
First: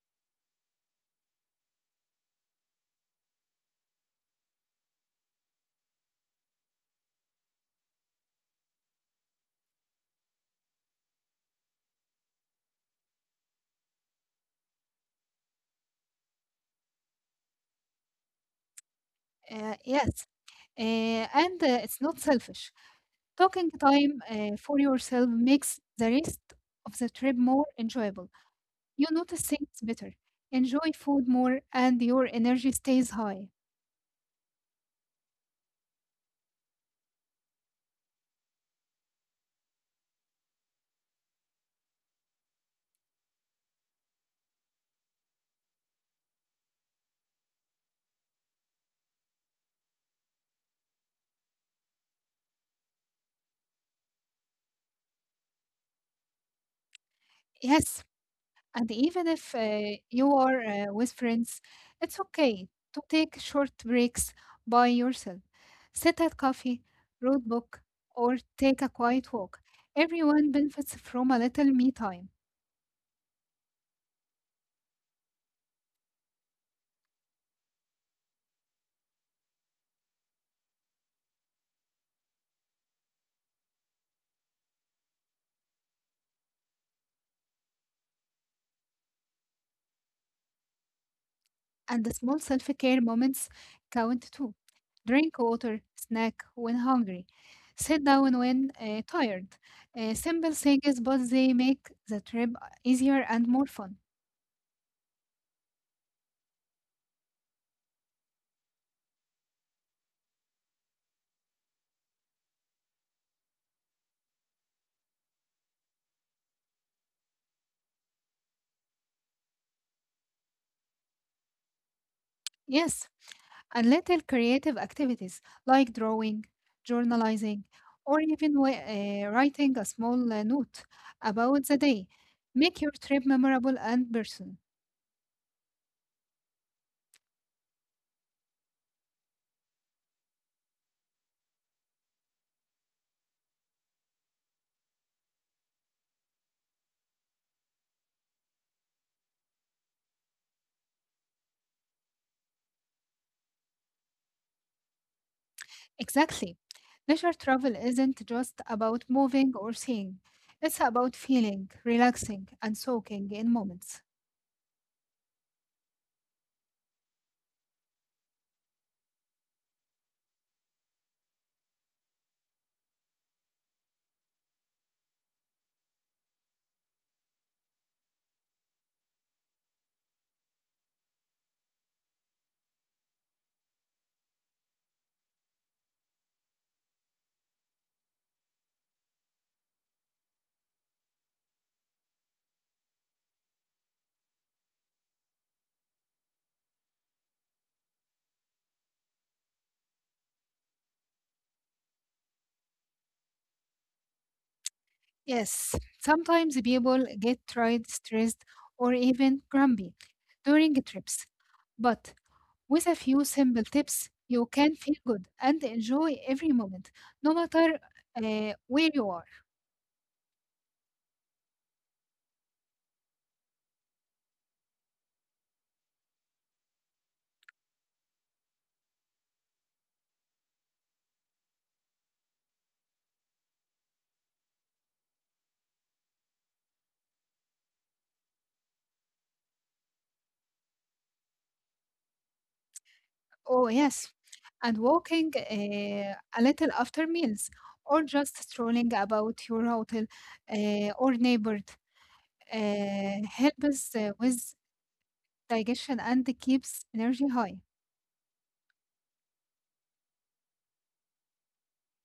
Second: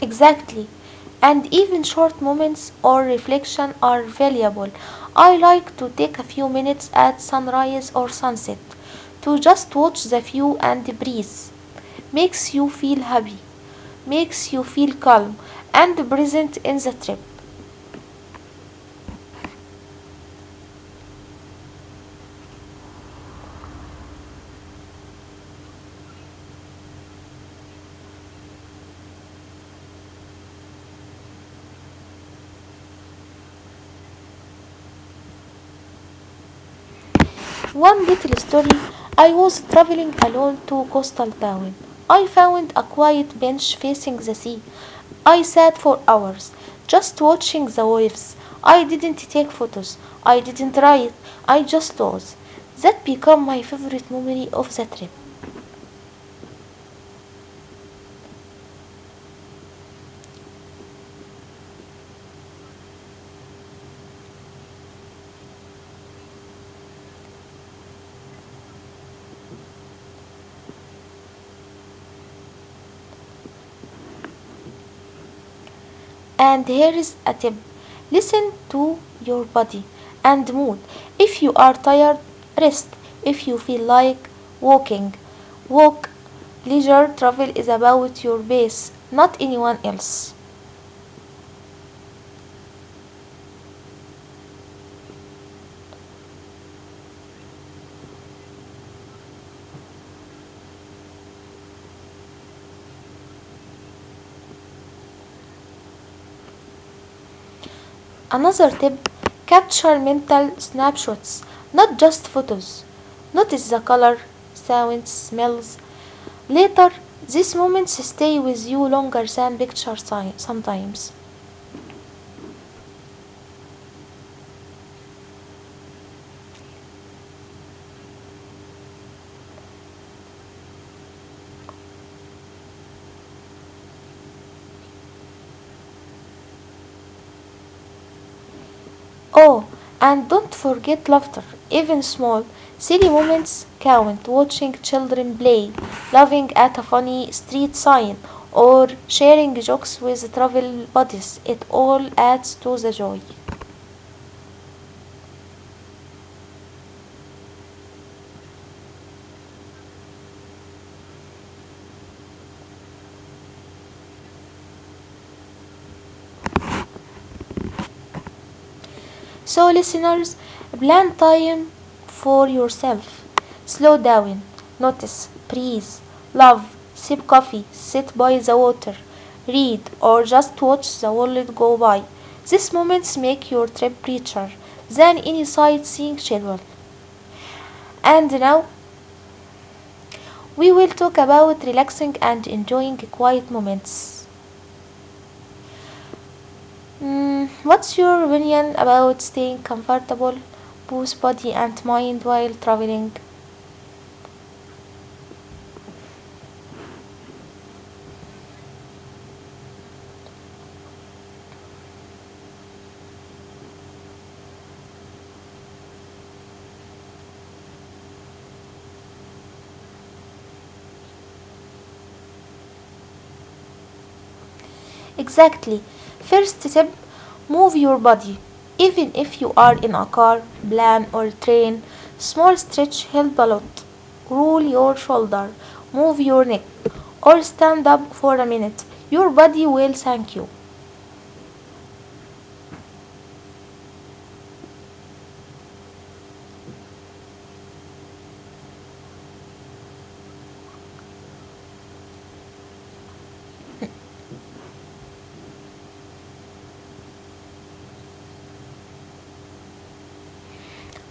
A: Exactly. And even short moments or reflection are valuable. I like to take a few minutes at sunrise or sunset to just watch the view and breathe. Makes you feel happy, makes you feel calm and present in the trip.
B: Uh, yes, uh, and uh, it's not selfish. Talking time uh, for yourself makes the rest of the trip more enjoyable. You notice things better, enjoy food more, and your energy stays high.
A: One little story, I was traveling alone to coastal town. I found a quiet bench facing the sea. I sat for hours just watching the waves. I didn't take photos. I didn't write. I just was. That became my favorite memory of the trip.
B: Yes, and even if uh, you are uh, with friends, it's okay to take short breaks by yourself. Sit at coffee, read book, or take a quiet walk. Everyone benefits from a little me time,
A: And here is a tip, listen to your body and mood. If you are tired, rest. If you feel like walking, walk. Leisure travel is about your pace, not anyone else.
B: and the small self-care moments count too. Drink water, snack when hungry, sit down when uh, tired. Uh, simple things, but they make the trip easier and more fun.
A: Another tip, capture mental snapshots, not just photos. Notice the color, sounds, smells. Later, these moments stay with you longer than pictures si- sometimes.
B: Yes, and little creative activities like drawing, journalizing, or even wi- uh, writing a small uh, note about the day make your trip memorable and personal.
A: Oh, and don't forget laughter, even small, silly moments count. Watching children play, laughing at a funny street sign, or sharing jokes with travel buddies, it all adds to the joy.
B: Exactly. Leisure travel isn't just about moving or seeing. It's about feeling, relaxing, and soaking in moments.
A: So, listeners, plan time for yourself. Slow down, notice, breathe, love, sip coffee, sit by the water, read, or just watch the world go by. These moments make your trip richer than any sightseeing schedule. And now we will talk about relaxing and enjoying quiet moments. Mm, what's your opinion about staying comfortable, both body and mind while traveling?
B: Yes, sometimes people get tired, stressed, or even grumpy during trips. But with a few simple tips, you can feel good and enjoy every moment, no matter uh, where you are.
A: Exactly. First step, move your body. Even if you are in a car, plane, or train, small stretch help a lot. Roll your shoulder, move your neck, or stand up for a minute. Your body will thank you.
B: Oh, yes. And walking uh, a little after meals, or just strolling about your hotel uh, or neighborhood, uh, helps uh, with digestion and keeps energy high.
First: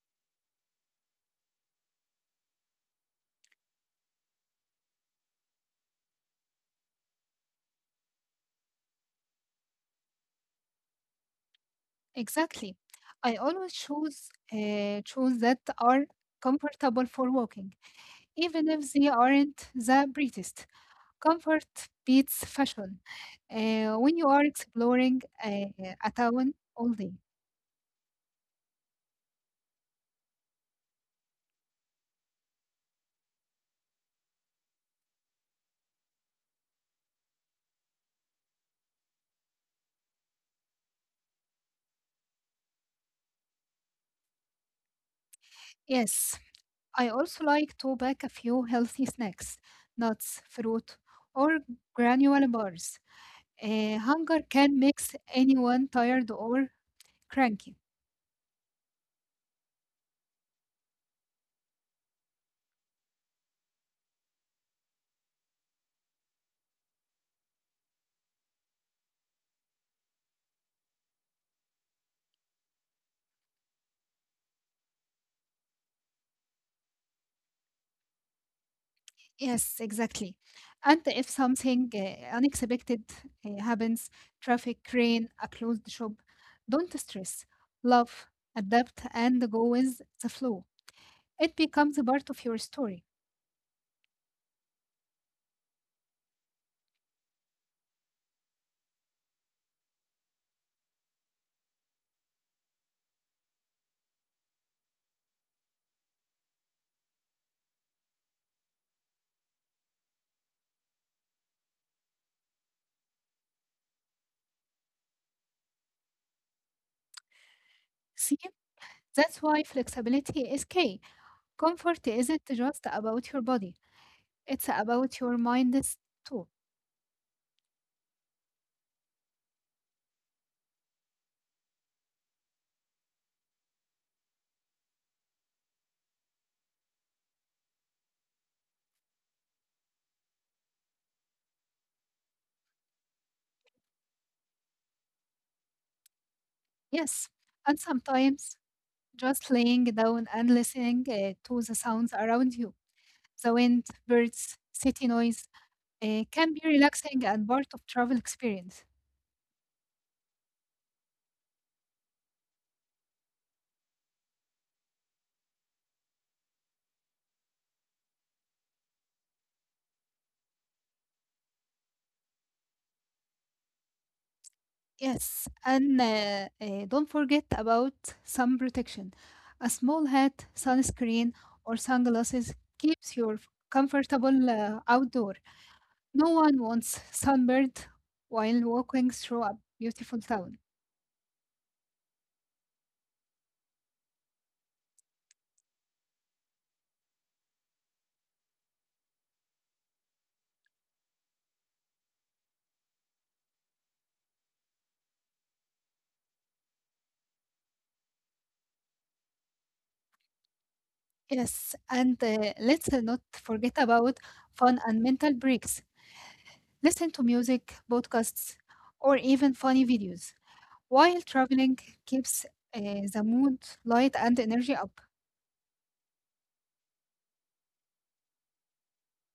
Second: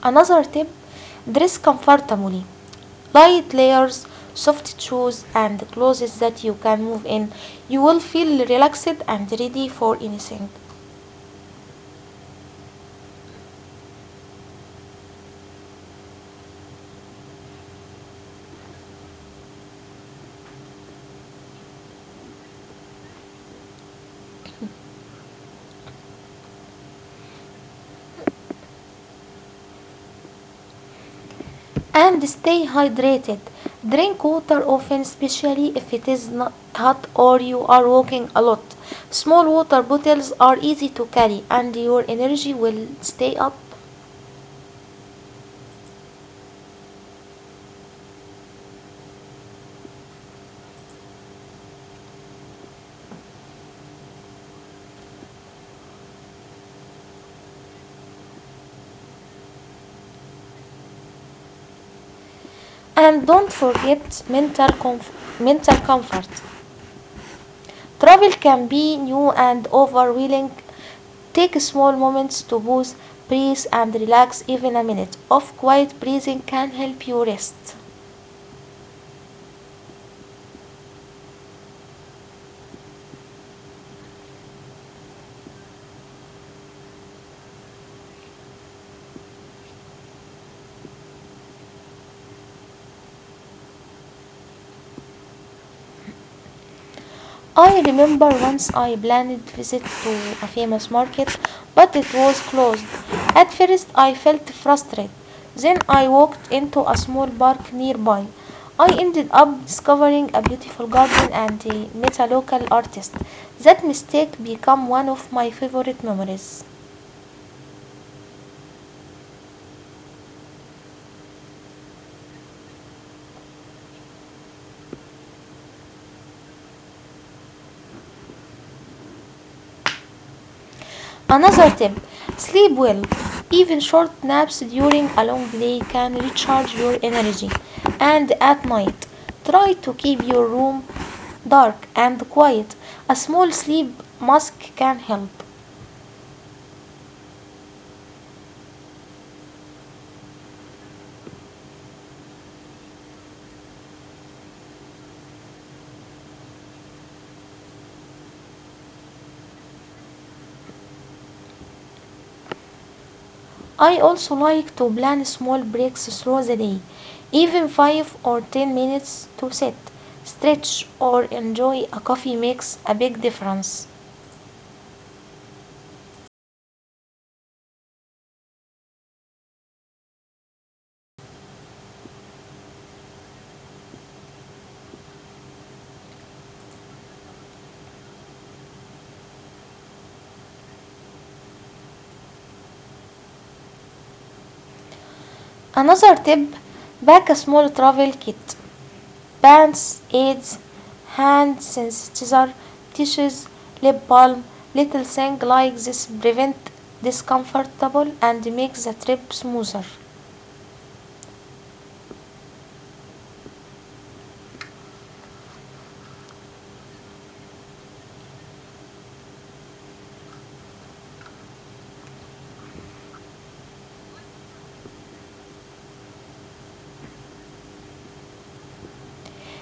A: Another tip, dress comfortably. Light layers, soft shoes, and clothes that you can move in. You will feel relaxed and ready for anything.
B: Exactly. I always choose uh, shoes that are comfortable for walking, even if they aren't the prettiest. Comfort beats fashion. Uh, when you are exploring uh, a town all day.
A: And stay hydrated. Drink water often, especially if it is not hot or you are walking a lot. Small water bottles are easy to carry and your energy will stay up.
B: Yes, I also like to pack a few healthy snacks, nuts, fruit, or granular bars. Uh, hunger can make anyone tired or cranky.
A: And don't forget mental, comf- mental comfort. Travel can be new and overwhelming. Take small moments to pause, breathe, and relax. Even a minute of quiet breathing can help you rest.
B: Yes, exactly. And if something uh, unexpected uh, happens, traffic, rain, a closed shop, don't stress. Love, adapt, and go with the flow. It becomes a part of your story.
A: I remember once I planned visit to a famous market, but it was closed. At first I felt frustrated. Then I walked into a small park nearby. I ended up discovering a beautiful garden and uh, met a local artist. That mistake became one of my favorite memories.
B: See, that's why flexibility is key. Comfort isn't just about your body, it's about your mind is too.
A: Another tip, sleep well. Even short naps during a long day can recharge your energy. And at night, try to keep your room dark and quiet. A small sleep mask can help.
B: Yes. And sometimes just laying down and listening uh, to the sounds around you the wind, birds, city noise uh, can be relaxing and part of travel experience.
A: I also like to plan small breaks through the day, even five or ten minutes to sit, stretch, or enjoy a coffee makes a big difference.
B: Yes, and uh, uh, don't forget about sun protection. A small hat, sunscreen, or sunglasses keeps you comfortable uh, outdoor. No one wants sunburned while walking through a beautiful town.
A: Another tip, pack a small travel kit. Bands, aids, hand sanitizer, tissues, lip balm, little things like this prevent discomfortable and make the trip smoother.
B: Yes, and uh, let's uh, not forget about fun and mental breaks. Listen to music, podcasts, or even funny videos. While traveling keeps uh, the mood light and energy up.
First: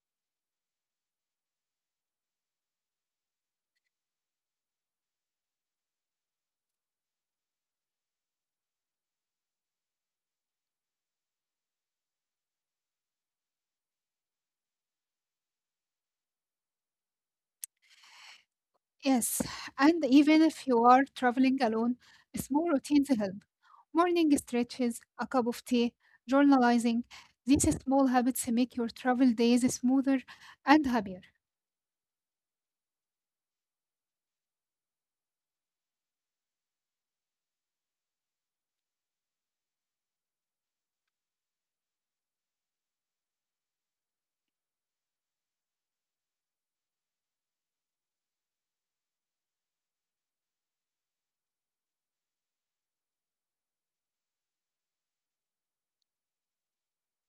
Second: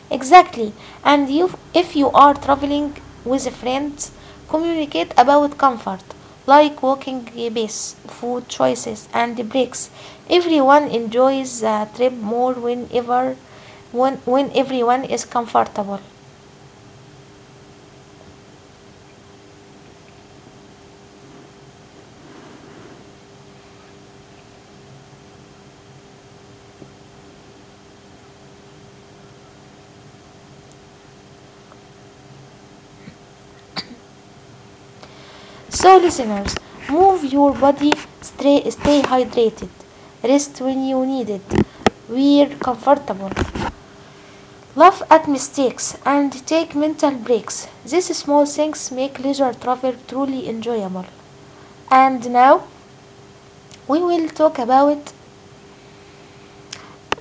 A: Exactly. And you, if you are traveling with friends, communicate about comfort, like walking pace, food choices, and breaks. Everyone enjoys the trip more whenever when, when everyone is comfortable.
B: Yes, and even if you are traveling alone, small routines help. Morning stretches, a cup of tea, journalizing. These small habits make your travel days smoother and happier.
A: So, listeners, move your body, stay, stay hydrated, rest when you need it, wear comfortable, laugh at mistakes, and take mental breaks. These small things make leisure travel truly enjoyable. And now we will talk about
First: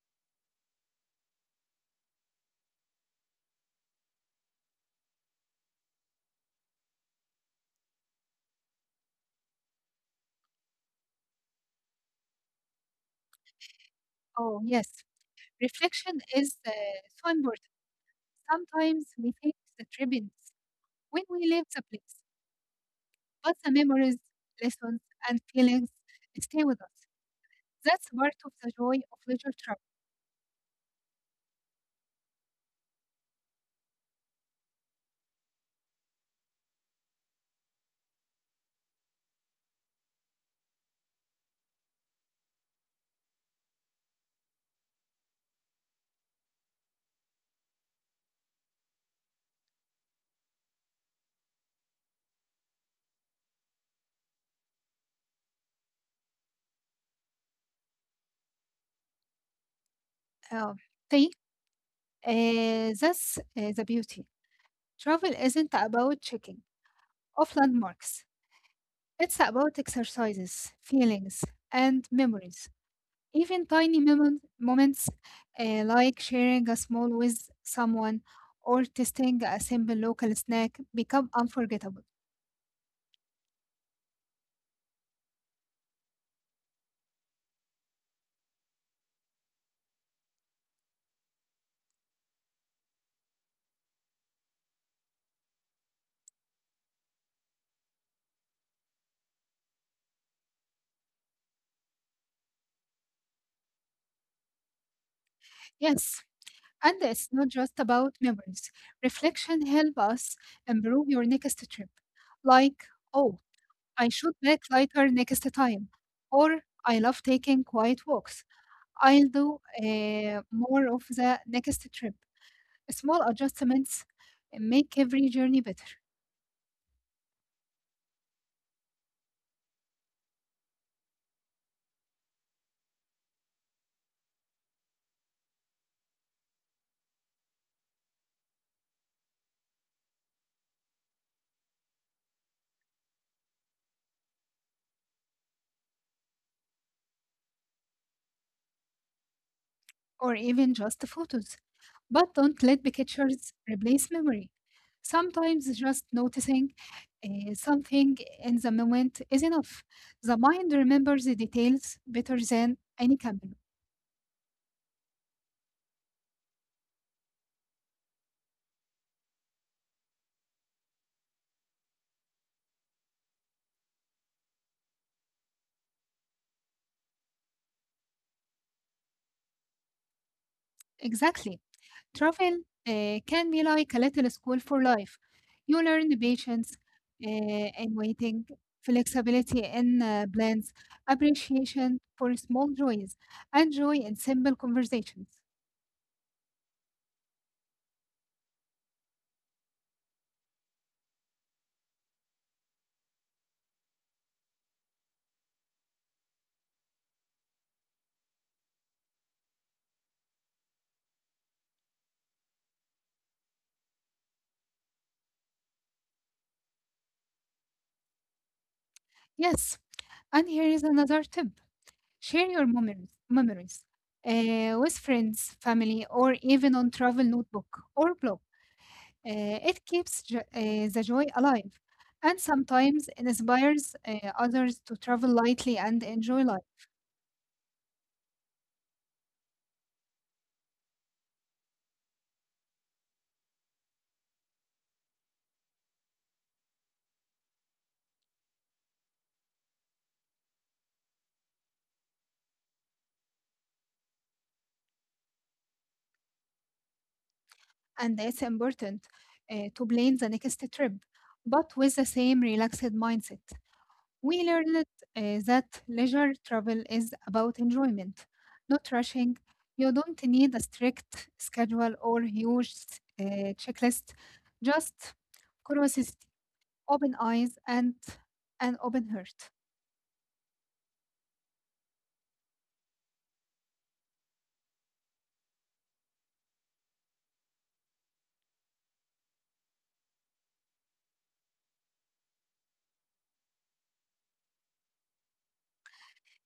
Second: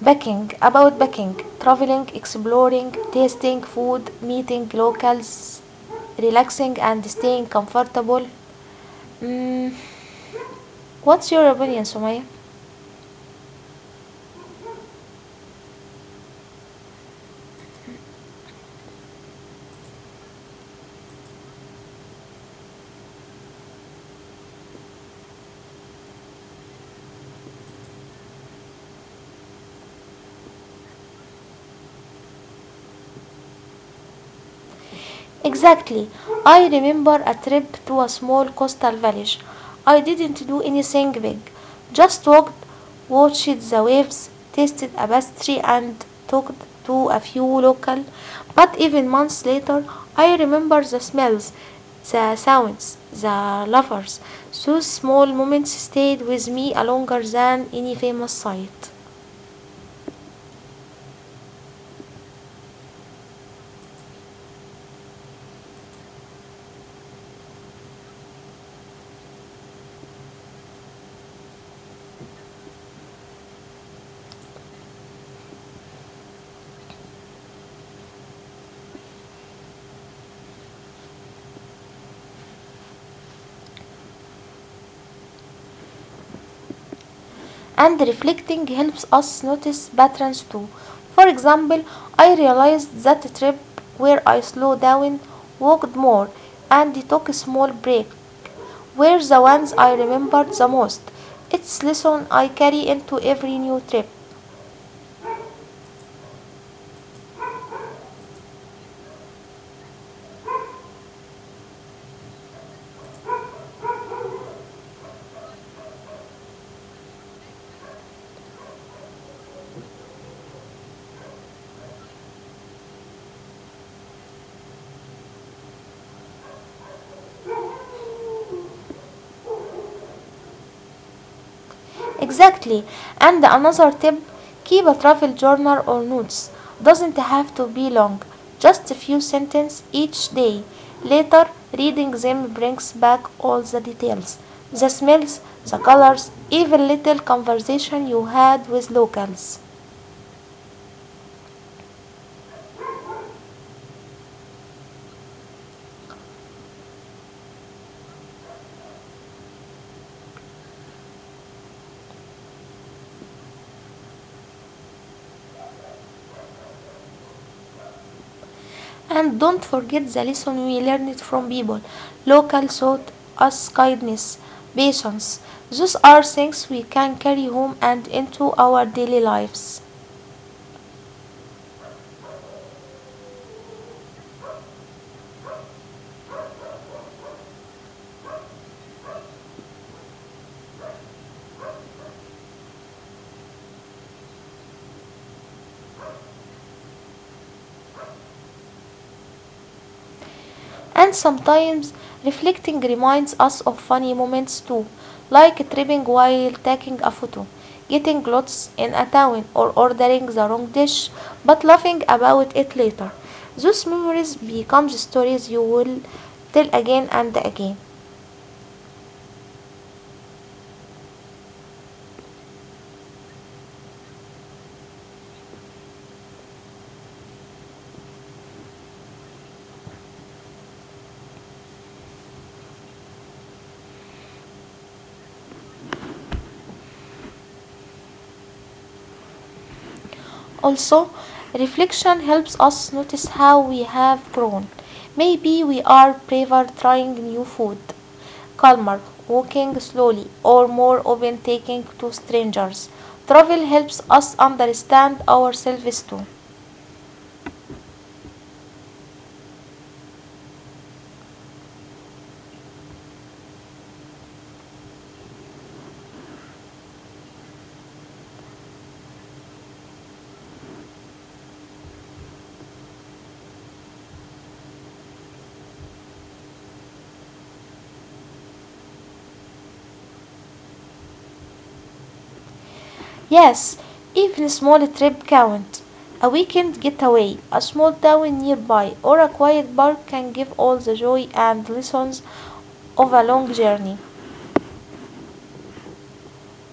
A: backing, about backing, traveling, exploring, tasting food, meeting locals, relaxing, and staying comfortable. Mm, what's your opinion, Sumaya?
B: Oh, yes, reflection is uh, so important. Sometimes we think the trip ends when we leave the place, but the memories, lessons, and feelings stay with us. That's part of the joy of leisure travel.
A: Exactly. I remember a trip to a small coastal village. I didn't do anything big, just walked, watched the waves, tasted a pastry, and talked to a few local. But even months later, I remember the smells, the sounds, the lovers. Those small moments stayed with me longer than any famous sight.
B: Uh, see, uh, that's uh, the beauty. Travel isn't about checking off landmarks. It's about exercises, feelings, and memories. Even tiny moment, moments uh, like sharing a small with someone or tasting a simple local snack become unforgettable.
A: And reflecting helps us notice patterns too. For example, I realized that trip where I slowed down, walked more, and took a small break were the ones I remembered the most. It's lesson I carry into every new trip.
B: Yes, and it's not just about memories. Reflection helps us improve your next trip. Like, oh, I should pack lighter next time, or I love taking quiet walks. I'll do uh, more of the next trip. Small adjustments make every journey better,
A: Exactly. And another tip, keep a travel journal or notes. Doesn't have to be long, just a few sentences each day. Later, reading them brings back all the details, the smells, the colors, even little conversation you had with locals.
B: or even just photos. But don't let pictures replace memory. Sometimes just noticing uh, something in the moment is enough. The mind remembers the details better than any camera.
A: And don't forget the lesson we learned from people. Locals taught us kindness, patience. Those are things we can carry home and into our daily lives.
B: Exactly. Travel uh, can be like a little school for life. You learn the patience uh, in waiting, flexibility in uh, plans, appreciation for small joys, and joy in simple conversations.
A: And sometimes reflecting reminds us of funny moments too, like tripping while taking a photo, getting lost in a town, or ordering the wrong dish, but laughing about it later. Those memories become stories you will tell again and again.
B: Yes, and here is another tip share your memories, memories uh, with friends, family, or even on travel notebook or blog. Uh, it keeps jo- uh, the joy alive and sometimes inspires uh, others to travel lightly and enjoy life.
A: Also, reflection helps us notice how we have grown. Maybe we are braver trying new food, calmer walking slowly, or more open taking to strangers. Travel helps us understand ourselves too.
B: And it's important uh, to plan the next trip, but with the same relaxed mindset. We learned uh, that leisure travel is about enjoyment, not rushing. You don't need a strict schedule or huge uh, checklist, just curiosity, open eyes, and an open heart.
A: Yes, even small trip count. A weekend getaway, a small town nearby, or a quiet park can give all the joy and lessons of a long journey.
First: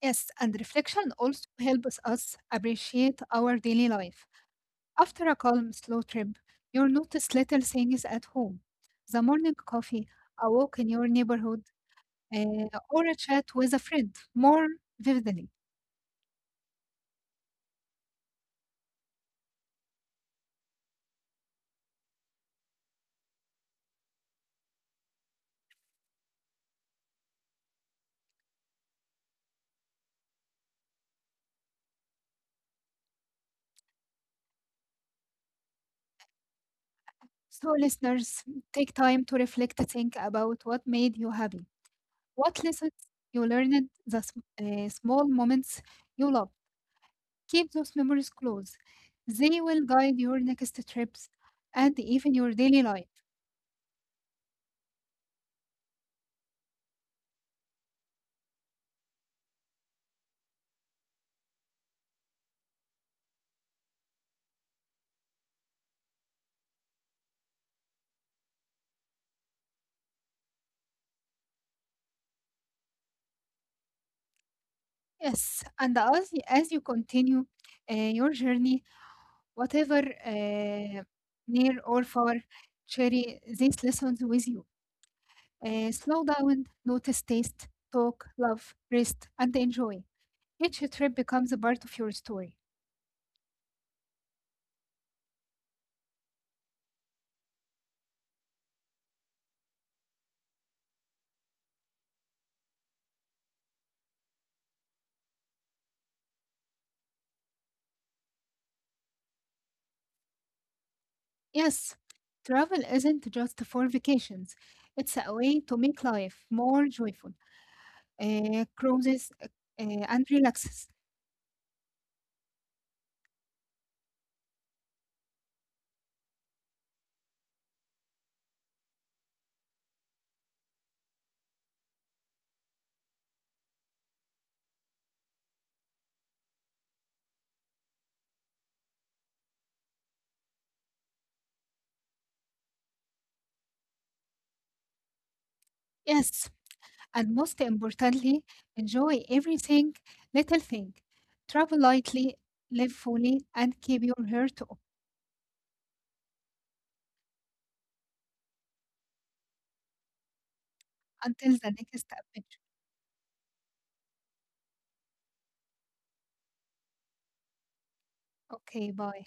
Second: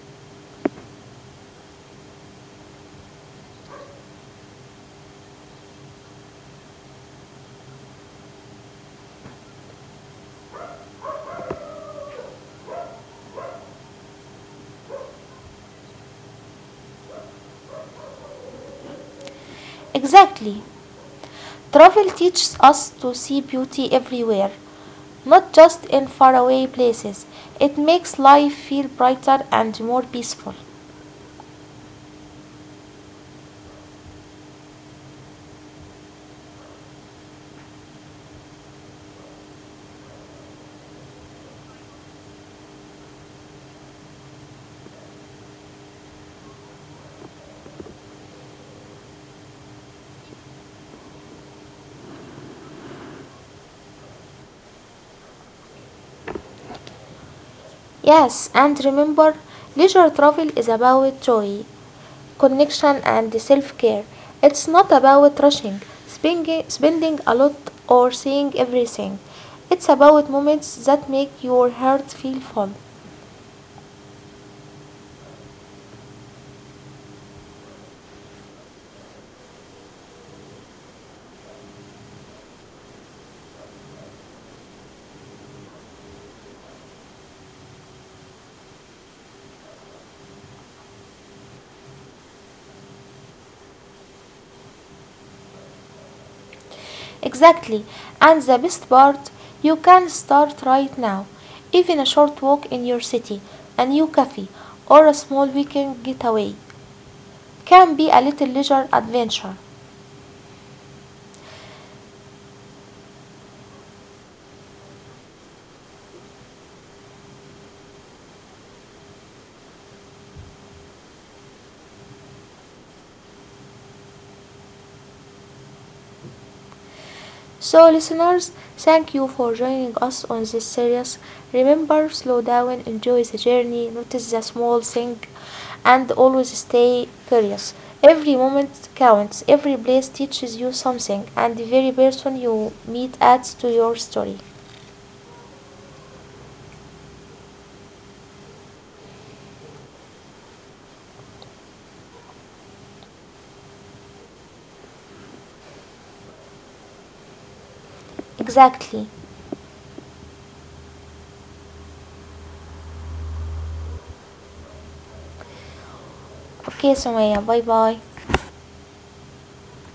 B: Yes, and reflection also helps us appreciate our daily life. After a calm, slow trip, you notice little things at home the morning coffee, a walk in your neighborhood, uh, or a chat with a friend more vividly.
A: Exactly. Travel teaches us to see beauty everywhere, not just in faraway places. It makes life feel brighter and more peaceful.
B: So, listeners, take time to reflect, think about what made you happy, what lessons you learned, the sm- uh, small moments you love. Keep those memories close. They will guide your next trips and even your daily life.
A: Yes, and remember, leisure travel is about joy, connection, and self care. It's not about rushing, spending, spending a lot, or seeing everything. It's about moments that make your heart feel full.
B: Yes, and as as you continue uh, your journey, whatever uh, near or far, carry these lessons with you. Uh, slow down, notice, taste, talk, love, rest, and enjoy. Each trip becomes a part of your story.
A: Exactly. And the best part, you can start right now. Even a short walk in your city, a new cafe, or a small weekend getaway can be a little leisure adventure.
B: Yes, travel isn't just for vacations. It's a way to make life more joyful, uh, cruises, uh, and relaxes.
A: So, listeners, thank you for joining us on this series. Remember, slow down, enjoy the journey, notice the small thing, and always stay curious. Every moment counts, every place teaches you something, and the very person you meet adds to your story.
B: Yes, and most importantly, enjoy everything, little thing. Travel lightly, live fully, and keep your heart.
A: Exactly.
B: Until the next adventure.
A: Okay, Sumaya, bye bye.
B: Okay, bye.